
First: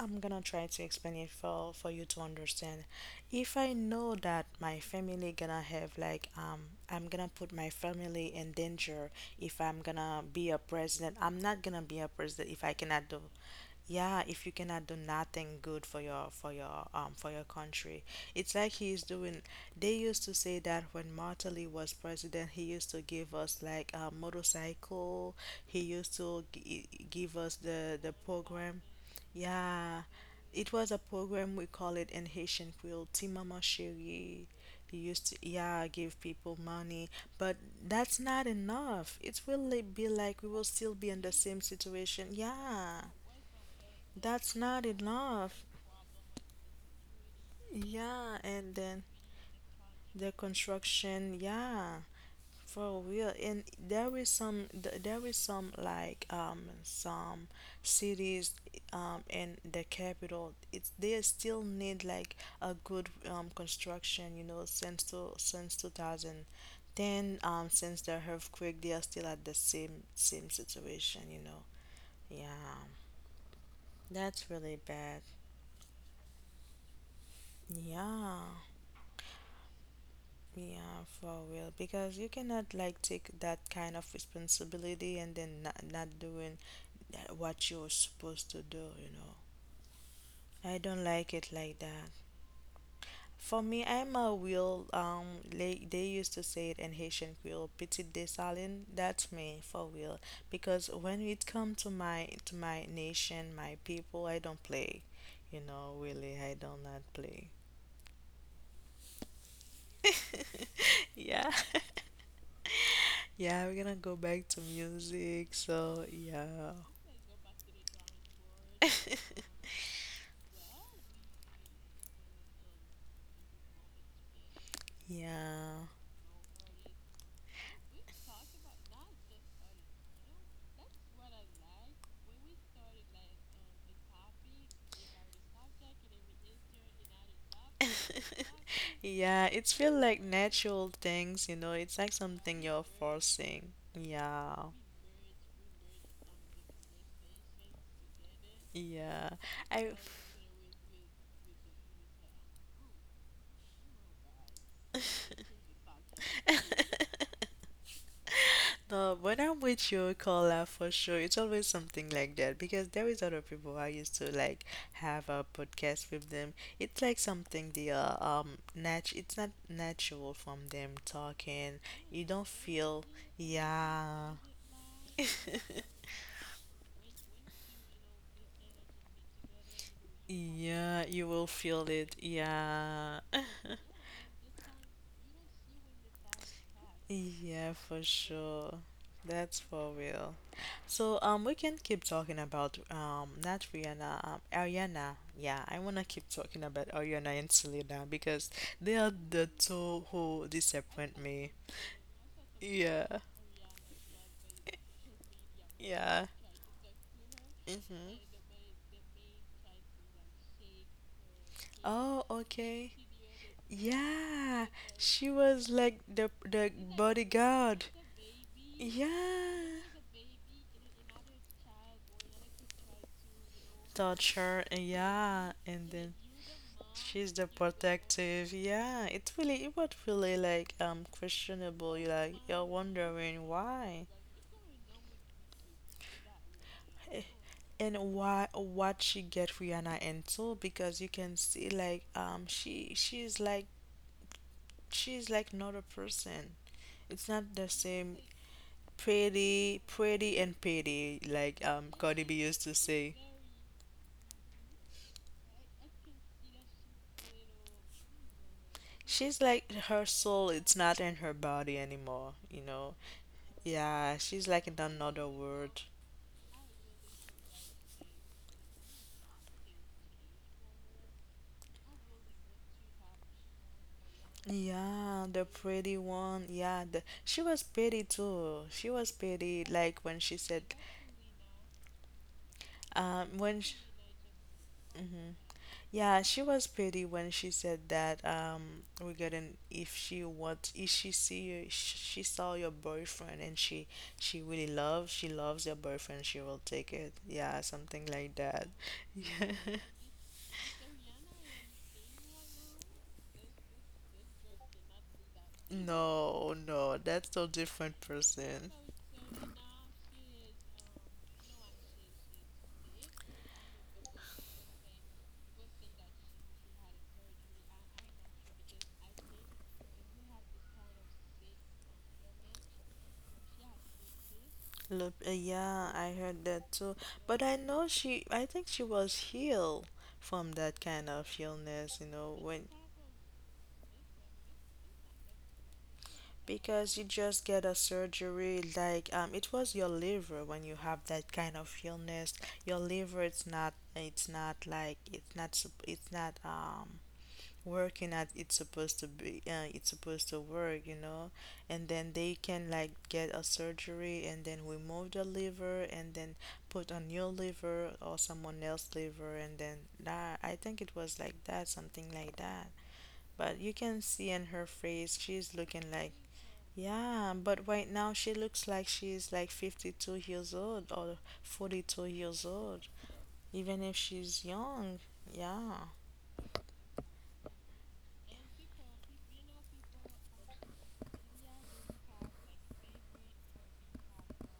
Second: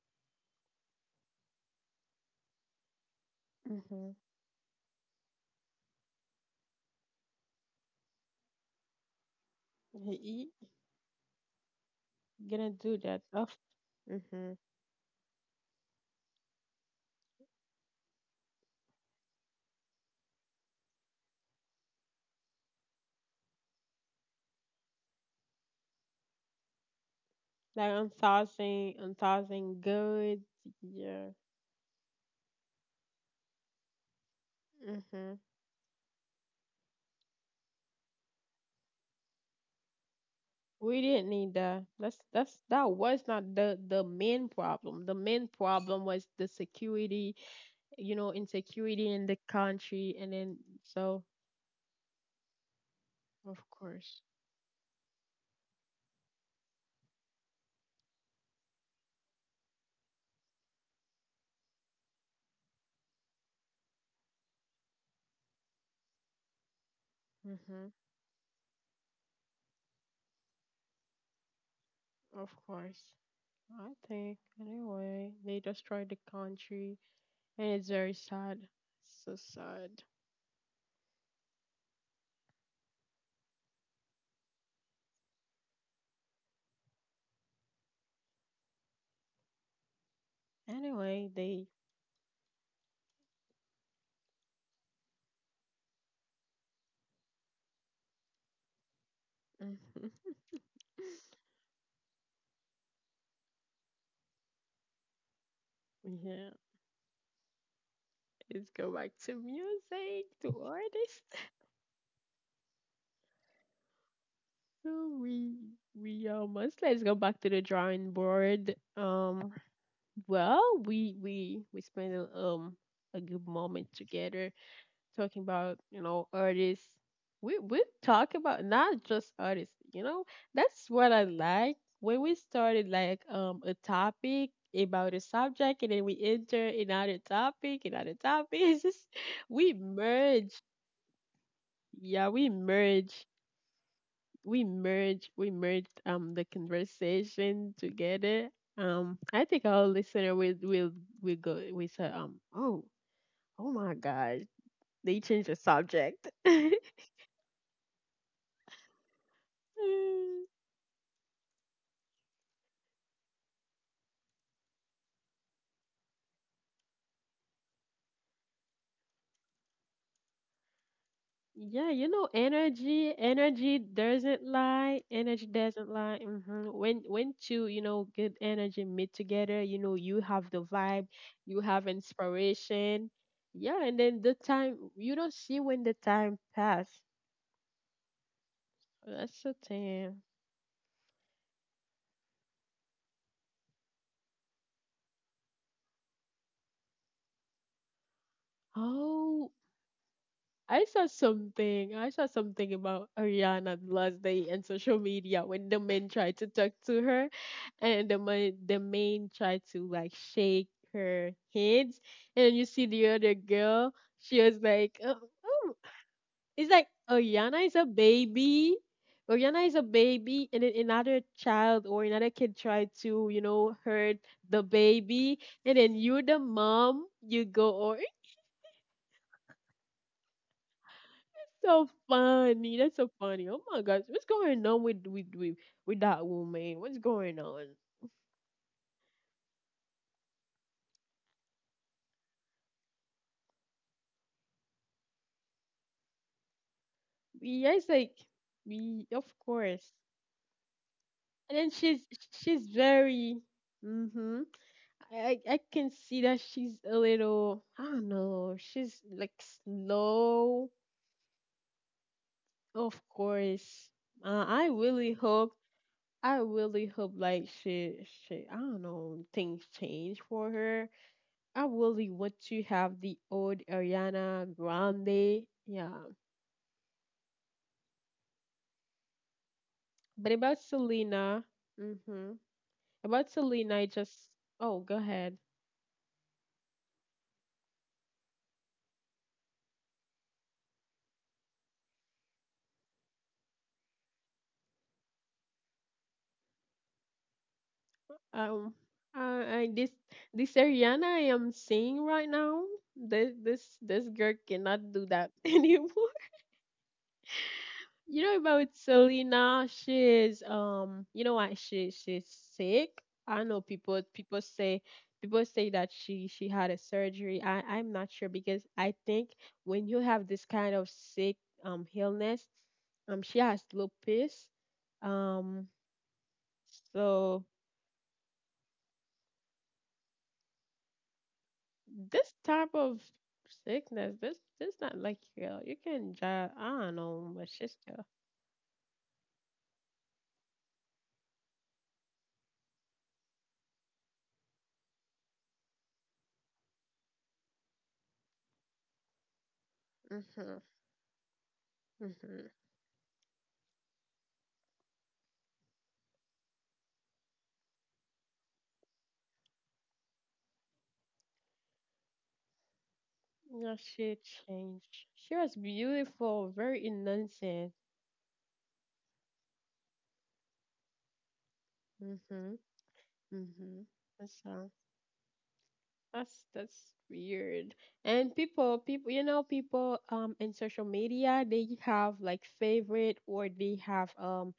S2: I'm gonna try to explain it for you to understand. If I know that my family gonna have like, I'm gonna put my family in danger if I'm gonna be a
S1: Mhm.
S2: president. I'm not gonna be a president if
S1: Gonna
S2: I
S1: do
S2: cannot do.
S1: that often.
S2: Yeah, if you
S1: Mhm.
S2: cannot do nothing good for your for your country, it's like he is doing. They used to say that when Martelly was president, he used to give us like a motorcycle. He used to give us
S1: Like
S2: the program.
S1: unsourcing, unsourcing
S2: Yeah,
S1: goods.
S2: it was a
S1: Yeah.
S2: program we call it in Haitian Creole, Timama Chérie. He used to,
S1: Mhm.
S2: yeah, give people money, but that's not enough. It will be like we will still
S1: We
S2: be in the
S1: didn't need
S2: same
S1: that. That's
S2: situation.
S1: that's that
S2: Yeah.
S1: was not the the main
S2: That's not
S1: problem. The main
S2: enough.
S1: problem was the security, you
S2: Yeah,
S1: know,
S2: and then
S1: insecurity in the country,
S2: the
S1: and then so,
S2: construction, yeah, for real. And
S1: of
S2: there
S1: course,
S2: is some, there is some like some cities in the capital. It's they still need like a good construction, you know, since to since 2010,
S1: hmm
S2: since the earthquake, they are still at the same situation, you know.
S1: of
S2: Yeah,
S1: course. I think
S2: that's really bad.
S1: anyway, they destroyed the country, and it's very
S2: Yeah.
S1: sad, so sad.
S2: Yeah, for real. Because you cannot like take that kind of responsibility and then not, not doing that what you're supposed to do, you know. I don't
S1: Anyway,
S2: like it
S1: they.
S2: like that. For me, I'm a real they used to say it in Haitian Creole, petit dessalin. That's me for real.
S1: (laughs)
S2: Because when it come to my nation, my people, I don't play. You know,
S1: Mhm.
S2: really,
S1: Yeah.
S2: I don't not play.
S1: Let's go back to music,
S2: (laughs)
S1: to artists.
S2: Yeah.
S1: (laughs)
S2: Yeah, we're gonna go back to
S1: So
S2: music.
S1: we
S2: So,
S1: we
S2: yeah.
S1: almost, let's go back to the drawing board. Well, we spent a good moment together talking about,
S2: Yeah.
S1: you know, artists. We talk about not just artists. You know, that's what I like when we started like a topic about a subject, and then we enter another topic, another
S2: (laughs)
S1: topic (laughs) it's just
S2: Yeah, it's
S1: we
S2: feel like
S1: merge.
S2: natural things, you know. It's like
S1: Yeah,
S2: something you're forcing. Yeah.
S1: we merged the conversation together.
S2: Yeah.
S1: I think our
S2: I
S1: listener will go with say, oh, oh my gosh, they changed the subject.
S2: (laughs)
S1: (laughs)
S2: (laughs) No, when I'm with you,
S1: Mm,
S2: Carla, for sure, it's always something like that because there is other people I used to like have a podcast with them. It's like something they are nat. It's not natural from them talking.
S1: yeah, you
S2: You
S1: know,
S2: don't feel,
S1: energy
S2: yeah,
S1: doesn't lie.
S2: (laughs)
S1: Energy doesn't lie. When two, you know, good energy meet together, you know, you have the
S2: yeah.
S1: vibe,
S2: You will
S1: you
S2: feel
S1: have
S2: it,
S1: inspiration.
S2: yeah.
S1: Yeah, and
S2: (laughs)
S1: then the time you don't see when the time pass.
S2: Yeah, for sure.
S1: That's a
S2: That's for
S1: 10.
S2: real. So we can keep talking about not Rihanna, Ariana. Yeah, I wanna keep talking about Ariana and Selena because they are
S1: Oh,
S2: the two who
S1: I saw
S2: disappoint me.
S1: something. I saw something about
S2: Yeah,
S1: Ariana the last day in social media when the man
S2: yeah.
S1: tried to talk to her and the
S2: Mm-hmm.
S1: man, the man tried to like shake her hands.
S2: Oh,
S1: And you see
S2: okay.
S1: the other girl, she was
S2: Yeah,
S1: like, oh,
S2: she was
S1: oh.
S2: like the
S1: It's like Ariana is
S2: bodyguard.
S1: a baby. Oriana is
S2: Yeah,
S1: a baby, and then another child or another kid tried to, hurt
S2: torture.
S1: the baby
S2: Yeah,
S1: and
S2: and
S1: then
S2: then
S1: you the mom
S2: she's the
S1: you go or
S2: protective. Yeah, it really it was really like
S1: so
S2: questionable. You like you're
S1: funny. That's so
S2: wondering
S1: funny. Oh my gosh,
S2: why.
S1: what's going on with that woman? What's
S2: Eh,
S1: going on?
S2: and why what she get Rihanna into because you can see like she's like she's like not a person. It's not the
S1: Yeah, it's like
S2: same
S1: we of
S2: pretty
S1: course.
S2: pretty and pretty
S1: And
S2: like
S1: then
S2: Cardi B used
S1: she's
S2: to say.
S1: very mhm. I I can see that she's a little I don't know. She's like
S2: She's like her soul
S1: slow.
S2: it's not in her body anymore, you know.
S1: Of course.
S2: Yeah, she's
S1: Uh,
S2: like
S1: I
S2: in
S1: really
S2: another
S1: hope
S2: world.
S1: I really hope like she I don't know things change for her. I really want to have the old Ariana
S2: Yeah, the
S1: Grande.
S2: pretty
S1: Yeah.
S2: one. Yeah, the, she was pretty too. She was pretty, like when
S1: But
S2: she
S1: about
S2: said,
S1: Selena, mm-hmm. About
S2: when sh
S1: Selena, I just oh, go
S2: mhm.
S1: ahead.
S2: Yeah, she was pretty when she said that, regarding if she what if she see you, she saw your boyfriend and she really loves your boyfriend, she will take it. Yeah, something like that.
S1: Um,
S2: (laughs)
S1: I,
S2: Yeah.
S1: I this this Ariana I am seeing right now. This girl cannot do that (laughs) anymore.
S2: No, no, that's a different
S1: You know about
S2: person.
S1: Selena? She's you know what? She she's sick. I know people say people say that she had a surgery. I'm not sure because I think when you have this kind of sick illness, she has lupus.
S2: Look,
S1: Um,
S2: yeah, I heard that too. But
S1: so
S2: I know she, I think she was healed from that kind of illness, you
S1: this
S2: know, when
S1: type of sickness, this not like real. You can just I don't
S2: because you
S1: know,
S2: just
S1: but
S2: get
S1: she's
S2: a
S1: still.
S2: surgery like it was your liver when you have that kind of illness. Your liver it's not like it's not working at it's supposed to be it's supposed to
S1: Mhm.
S2: work, you know, and then they
S1: Mhm.
S2: can like get a surgery and then remove the liver and then put a new liver or someone else liver and then that I think it was like that, something like that, but you
S1: Yeah,
S2: can
S1: she
S2: see in her
S1: changed.
S2: face
S1: She was
S2: she's looking like,
S1: beautiful, very
S2: yeah, but
S1: innocent.
S2: right now she looks like she's like 52 years old or 42 years
S1: Mhm,
S2: old, even
S1: mhm.
S2: if she's
S1: That's
S2: young, yeah.
S1: that's weird. And you know, people in social media, they have like favorite or they have.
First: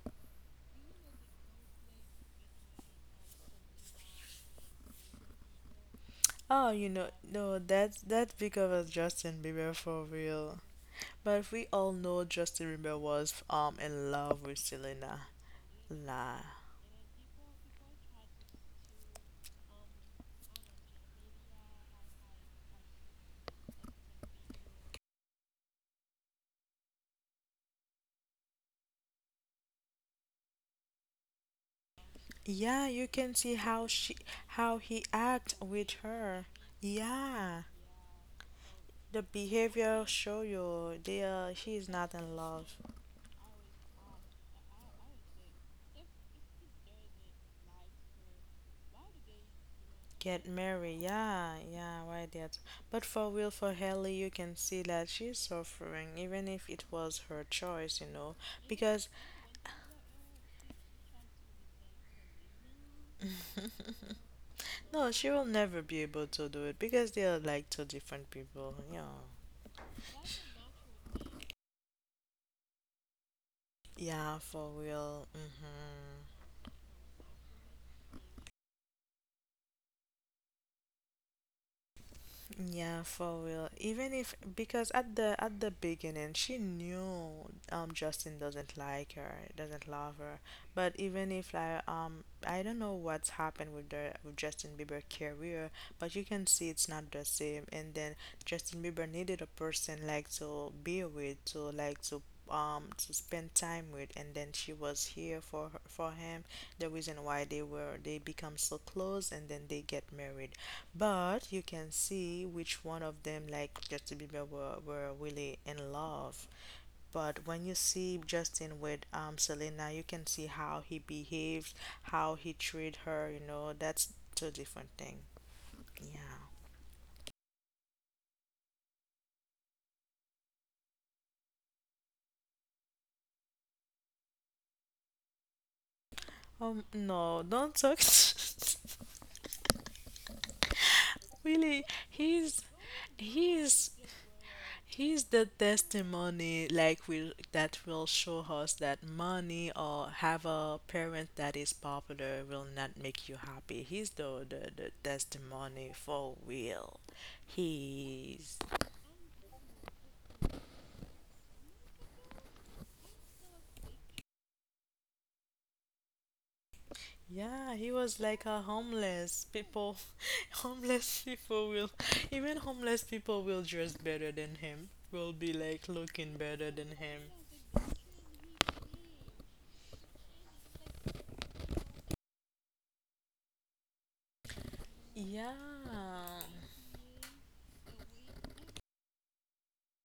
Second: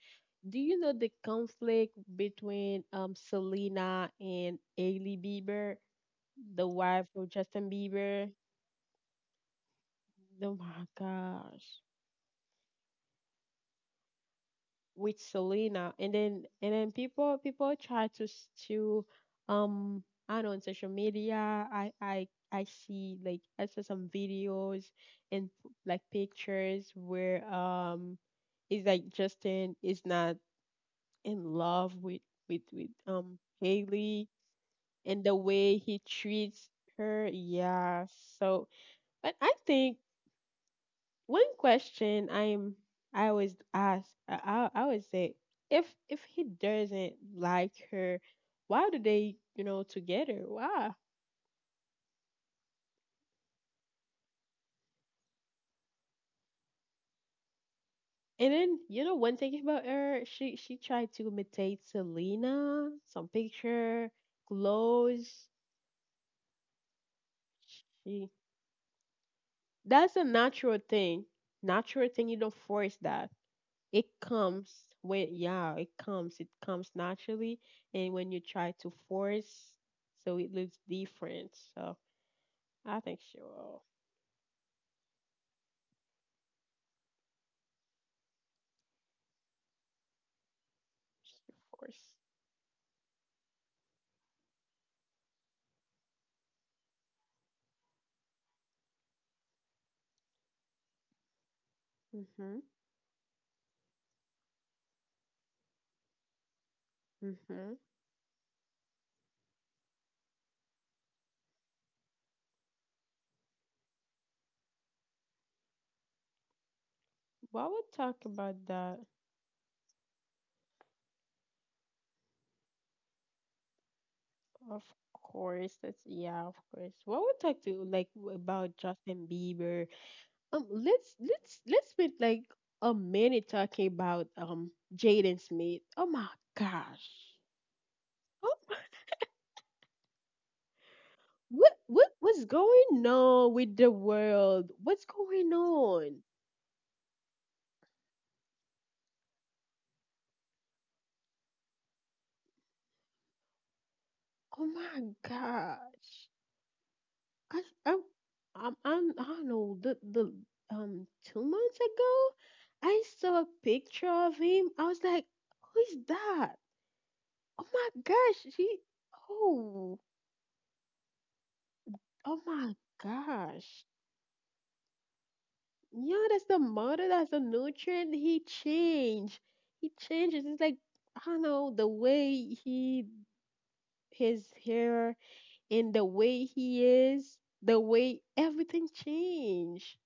S1: Do you know the conflict between Selena and Hailey Bieber, the
S2: Oh, you
S1: wife
S2: know,
S1: of
S2: no,
S1: Justin
S2: that's
S1: Bieber?
S2: that's bigger than Justin Bieber for
S1: Oh
S2: real.
S1: my
S2: But we
S1: gosh.
S2: all know Justin Bieber was in love with
S1: With
S2: Selena.
S1: Selena,
S2: La.
S1: and then people people try to to um I know on social media I see like I saw some videos and like pictures where it's like Justin is not in love with with
S2: Yeah,
S1: with
S2: you can see how she
S1: Haley
S2: how he
S1: and the
S2: act
S1: way
S2: with
S1: he
S2: her.
S1: treats her.
S2: Yeah.
S1: Yeah, so
S2: The
S1: but I think
S2: behavior show you they
S1: one
S2: are he is not
S1: question
S2: in love.
S1: I'm I always ask I always say if he doesn't like her, why do they you know together?
S2: Get
S1: Why?
S2: married, yeah, yeah, why that? But for real, for Haley, you can see that she's suffering, even if it was her choice, you know,
S1: And then
S2: because
S1: you know one thing about her, she tried to imitate Selena, some picture,
S2: (laughs) No, she will
S1: clothes.
S2: never be able to do it because they are like two different
S1: She
S2: people. Yeah.
S1: that's a natural thing, natural thing. You don't force that. It
S2: Yeah, for
S1: comes
S2: real.
S1: when yeah
S2: Mm-hmm.
S1: it comes naturally and when you try to force so it looks different so I
S2: Yeah,
S1: think she
S2: for real.
S1: will
S2: Even if because at the beginning she knew Justin doesn't like her, doesn't love her. But even
S1: she
S2: if like
S1: force.
S2: I don't know what's happened with the with Justin Bieber career, but you can see it's not the same. And then Justin Bieber needed a person like to be with, to like
S1: Force mhm
S2: to spend time with and then she was here for her, for him the reason why they
S1: mhm.
S2: were they become so close and then they get married, but you can see which one of them, like Justin Bieber, were really in love. But when
S1: Well
S2: you
S1: we'll talk
S2: see
S1: about
S2: Justin
S1: that
S2: with Selena, you can see how he behaved, how he treated her, you know, that's two
S1: of
S2: different thing.
S1: course. That's
S2: Yeah.
S1: yeah of course what we'll talk to like about justin bieber. Let's spend like a minute talking about jaden smith. Oh my gosh.
S2: No, don't talk.
S1: Oh my.
S2: (laughs)
S1: What
S2: Really,
S1: what what's
S2: he's
S1: going on with the
S2: he's
S1: world? What's
S2: he's the
S1: going on?
S2: testimony like will that will show us that money or have a parent that is popular will not make you happy. He's
S1: Oh
S2: the
S1: my
S2: testimony
S1: gosh.
S2: for real.
S1: I I
S2: He's,
S1: I'm I don't know the 2 months ago I saw a picture of him. I was like, who is that? Oh
S2: yeah,
S1: my
S2: he was like
S1: gosh,
S2: a
S1: he
S2: homeless people.
S1: oh
S2: (laughs) Homeless people will,
S1: oh
S2: even
S1: my
S2: homeless people will
S1: gosh.
S2: dress better than him. Will be like
S1: Yeah,
S2: looking
S1: that's the
S2: better than
S1: mother,
S2: him.
S1: that's the nutrient. He changed. He changes. It's like I don't know the way he his hair
S2: Yeah.
S1: and the way he is, the way everything changed.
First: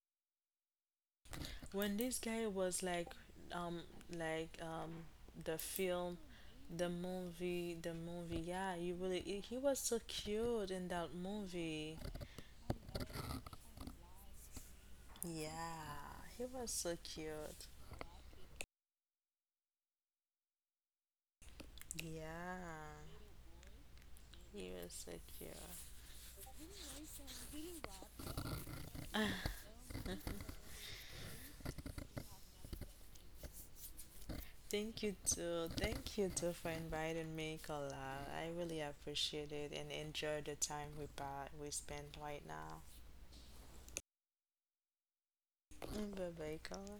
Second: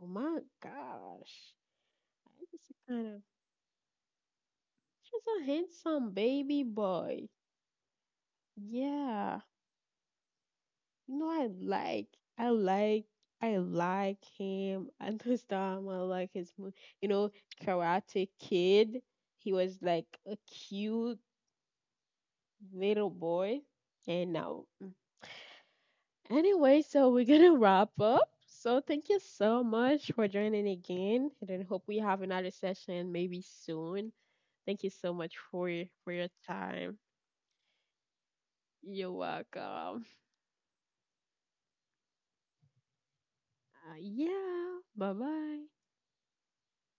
S1: Oh my gosh.
S2: When this
S1: I
S2: guy
S1: just
S2: was like,
S1: kind of
S2: um, like um,
S1: just a
S2: the
S1: handsome
S2: film,
S1: baby
S2: the
S1: boy.
S2: movie, yeah, he really,
S1: Yeah.
S2: he was so cute in that
S1: You know I
S2: movie.
S1: like I like I like him. (laughs) At this
S2: Yeah,
S1: time I like
S2: he
S1: his
S2: was so
S1: you know,
S2: cute.
S1: karate kid. He was like a cute
S2: Yeah,
S1: little boy and now
S2: he was so cute.
S1: anyway, so we're gonna wrap up. So thank you
S2: (laughs)
S1: so much for joining again, and then hope we have another session maybe soon. Thank you
S2: Thank
S1: so
S2: you
S1: much
S2: too.
S1: for
S2: Thank
S1: your
S2: you too for
S1: time.
S2: inviting me, Kola. I really
S1: You're
S2: appreciate it and
S1: welcome.
S2: enjoy the time we we spent right now.
S1: Yeah. Bye bye.
S2: Bye bye, Kola.